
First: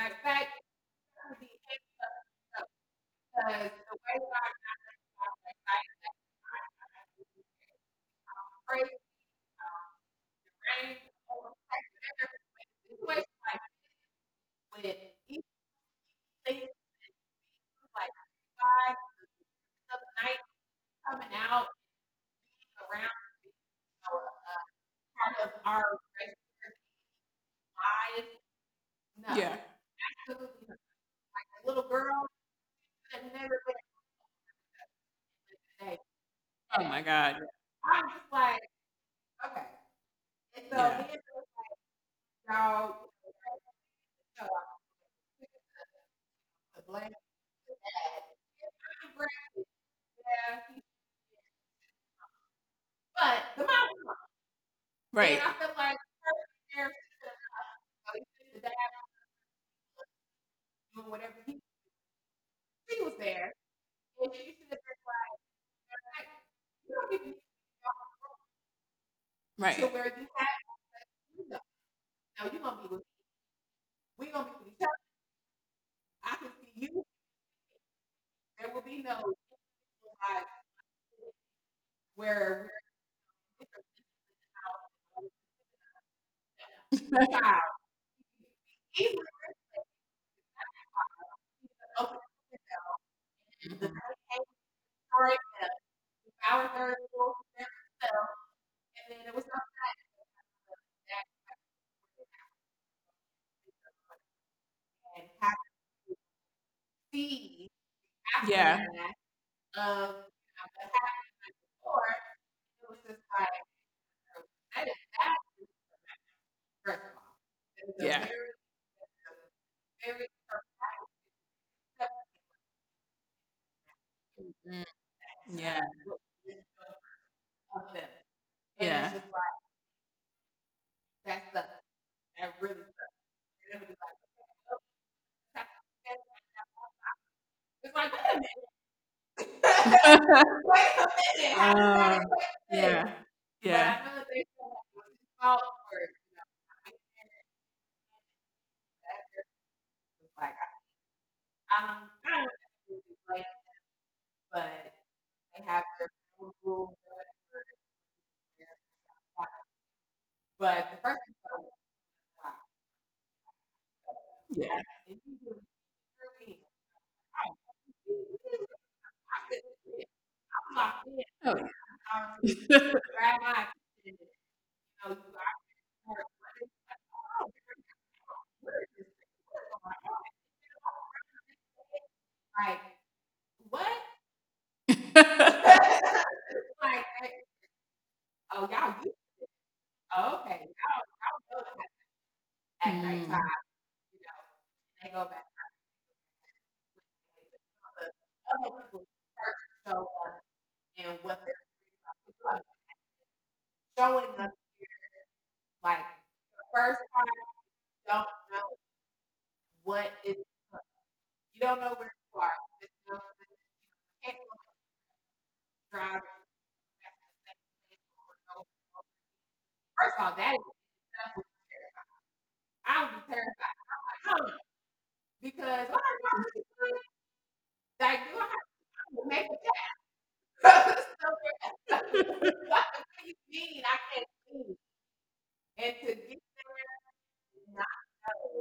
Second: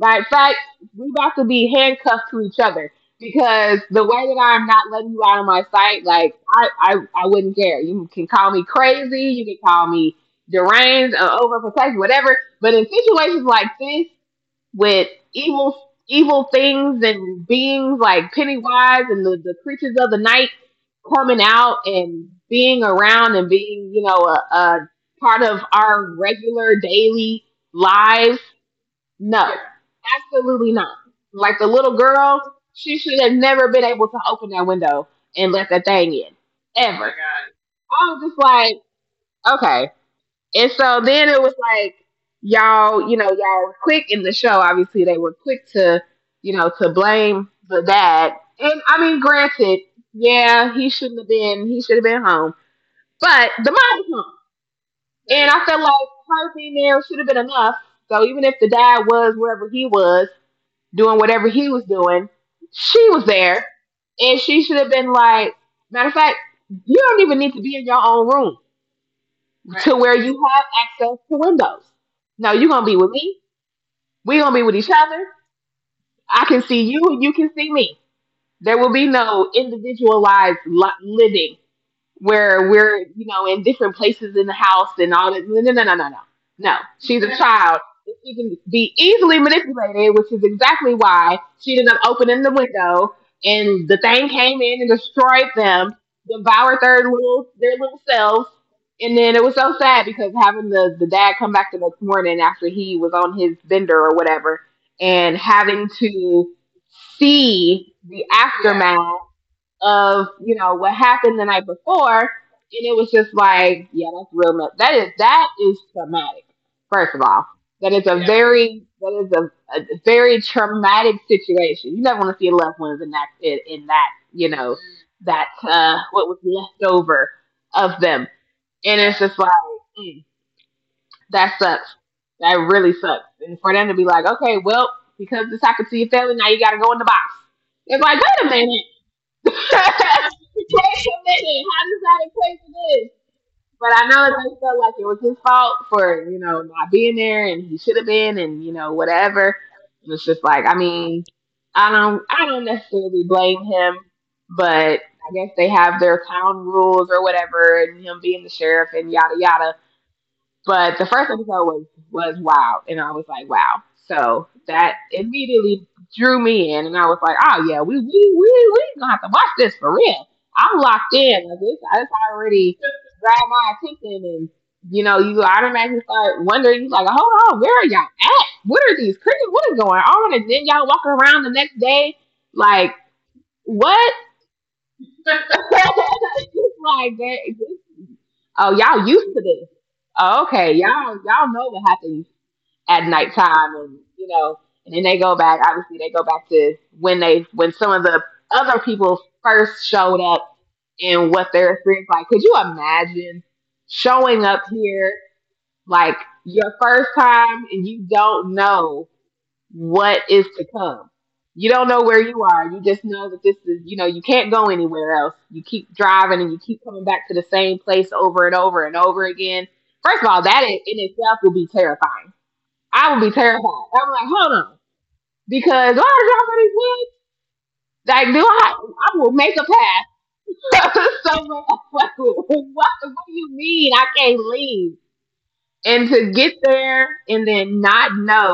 Speaker 2: Right? In fact, we about to be handcuffed to each other because the way that I'm not letting you out of my sight, like I wouldn't care. You can call me crazy. You can call me deranged, overprotective, whatever. But in situations like this, with evil things and beings like Pennywise and the creatures of the night coming out and being around and being, you know, a part of our regular daily lives. No, yeah, absolutely not. Like the little girl, she should have never been able to open that window and let that thing in, Oh ever.
Speaker 1: God.
Speaker 2: God. I was just like, okay. And so then it was like y'all, you know, y'all were quick in the show. Obviously, they were quick to, you know, to blame the dad. And I mean, granted, yeah, he shouldn't have been. He should have been home. But the mom was home, and I felt like her being there should have been enough. So even if the dad was wherever he was doing whatever he was doing, she was there, and she should have been like, matter of fact, you don't even need to be in your own room
Speaker 1: To right.
Speaker 2: to right where you have access to windows. No, you're gonna be with me. We're gonna be with each other. I can see you, and you can see me. There will be no individualized living where we're, you know, in different places in the house and all that. No, no, no, no, no, no. No, she's a child. She can be easily manipulated, which is exactly why she ended up opening the window and the
Speaker 1: Mhm.
Speaker 2: thing came in and destroyed them, devoured their little selves. And then it was so sad because having the dad come back the next morning after he was on his bender or whatever and having to see the yeah aftermath of you know what happened the night before, and it was just like, yeah, that's real. That is traumatic. First of all, that is a very that is a very traumatic situation. You never want to see your loved ones in in that you know
Speaker 1: Mm-hmm.
Speaker 2: that
Speaker 1: Yeah.
Speaker 2: what was left over of them, and it's just like mm, that sucks. That really sucks. And for them to be like, okay, well, because this happened to your family, now you got to go in the box. It's like, wait a minute. Equation minute. How does that equate to this? But I know that they felt like it was his fault for, you know, not being there and he should have been and, you know, whatever. And it's just like, I mean, I don't necessarily blame him, but I guess they have their town rules or whatever and him being the sheriff and yada yada. But the first episode was wow, and I was like, wow. So
Speaker 1: You know, yeah.
Speaker 2: that immediately drew me in, and I was like, oh yeah, we we gonna have to watch this for real. I'm locked in.
Speaker 1: Oh,
Speaker 2: Like this already grabbed my attention, and you know, you automatically start wondering, you like, hold on, where are y'all at? What are these crickets? What is going on? And then y'all walking around the next day, like, what? It's like, oh, y'all used to this. Oh, okay, y'all know what happens at
Speaker 1: Mm.
Speaker 2: nighttime and you know and then they go back obviously they go back to when they when some of the other people first showed up and what their experience like. Could you imagine showing up here, like your first time, and you don't know what is to come? You don't know where you are, you just know that this is you know you can't go anywhere else, you keep driving and you keep coming back to the same place over and over and over again. First of all, that in itself will be terrifying. I would be terrified. I'm like, hold on, because why did y'all really win? Like, do I? I will make a pass. So what do you mean? I can't leave and to get there and then not know.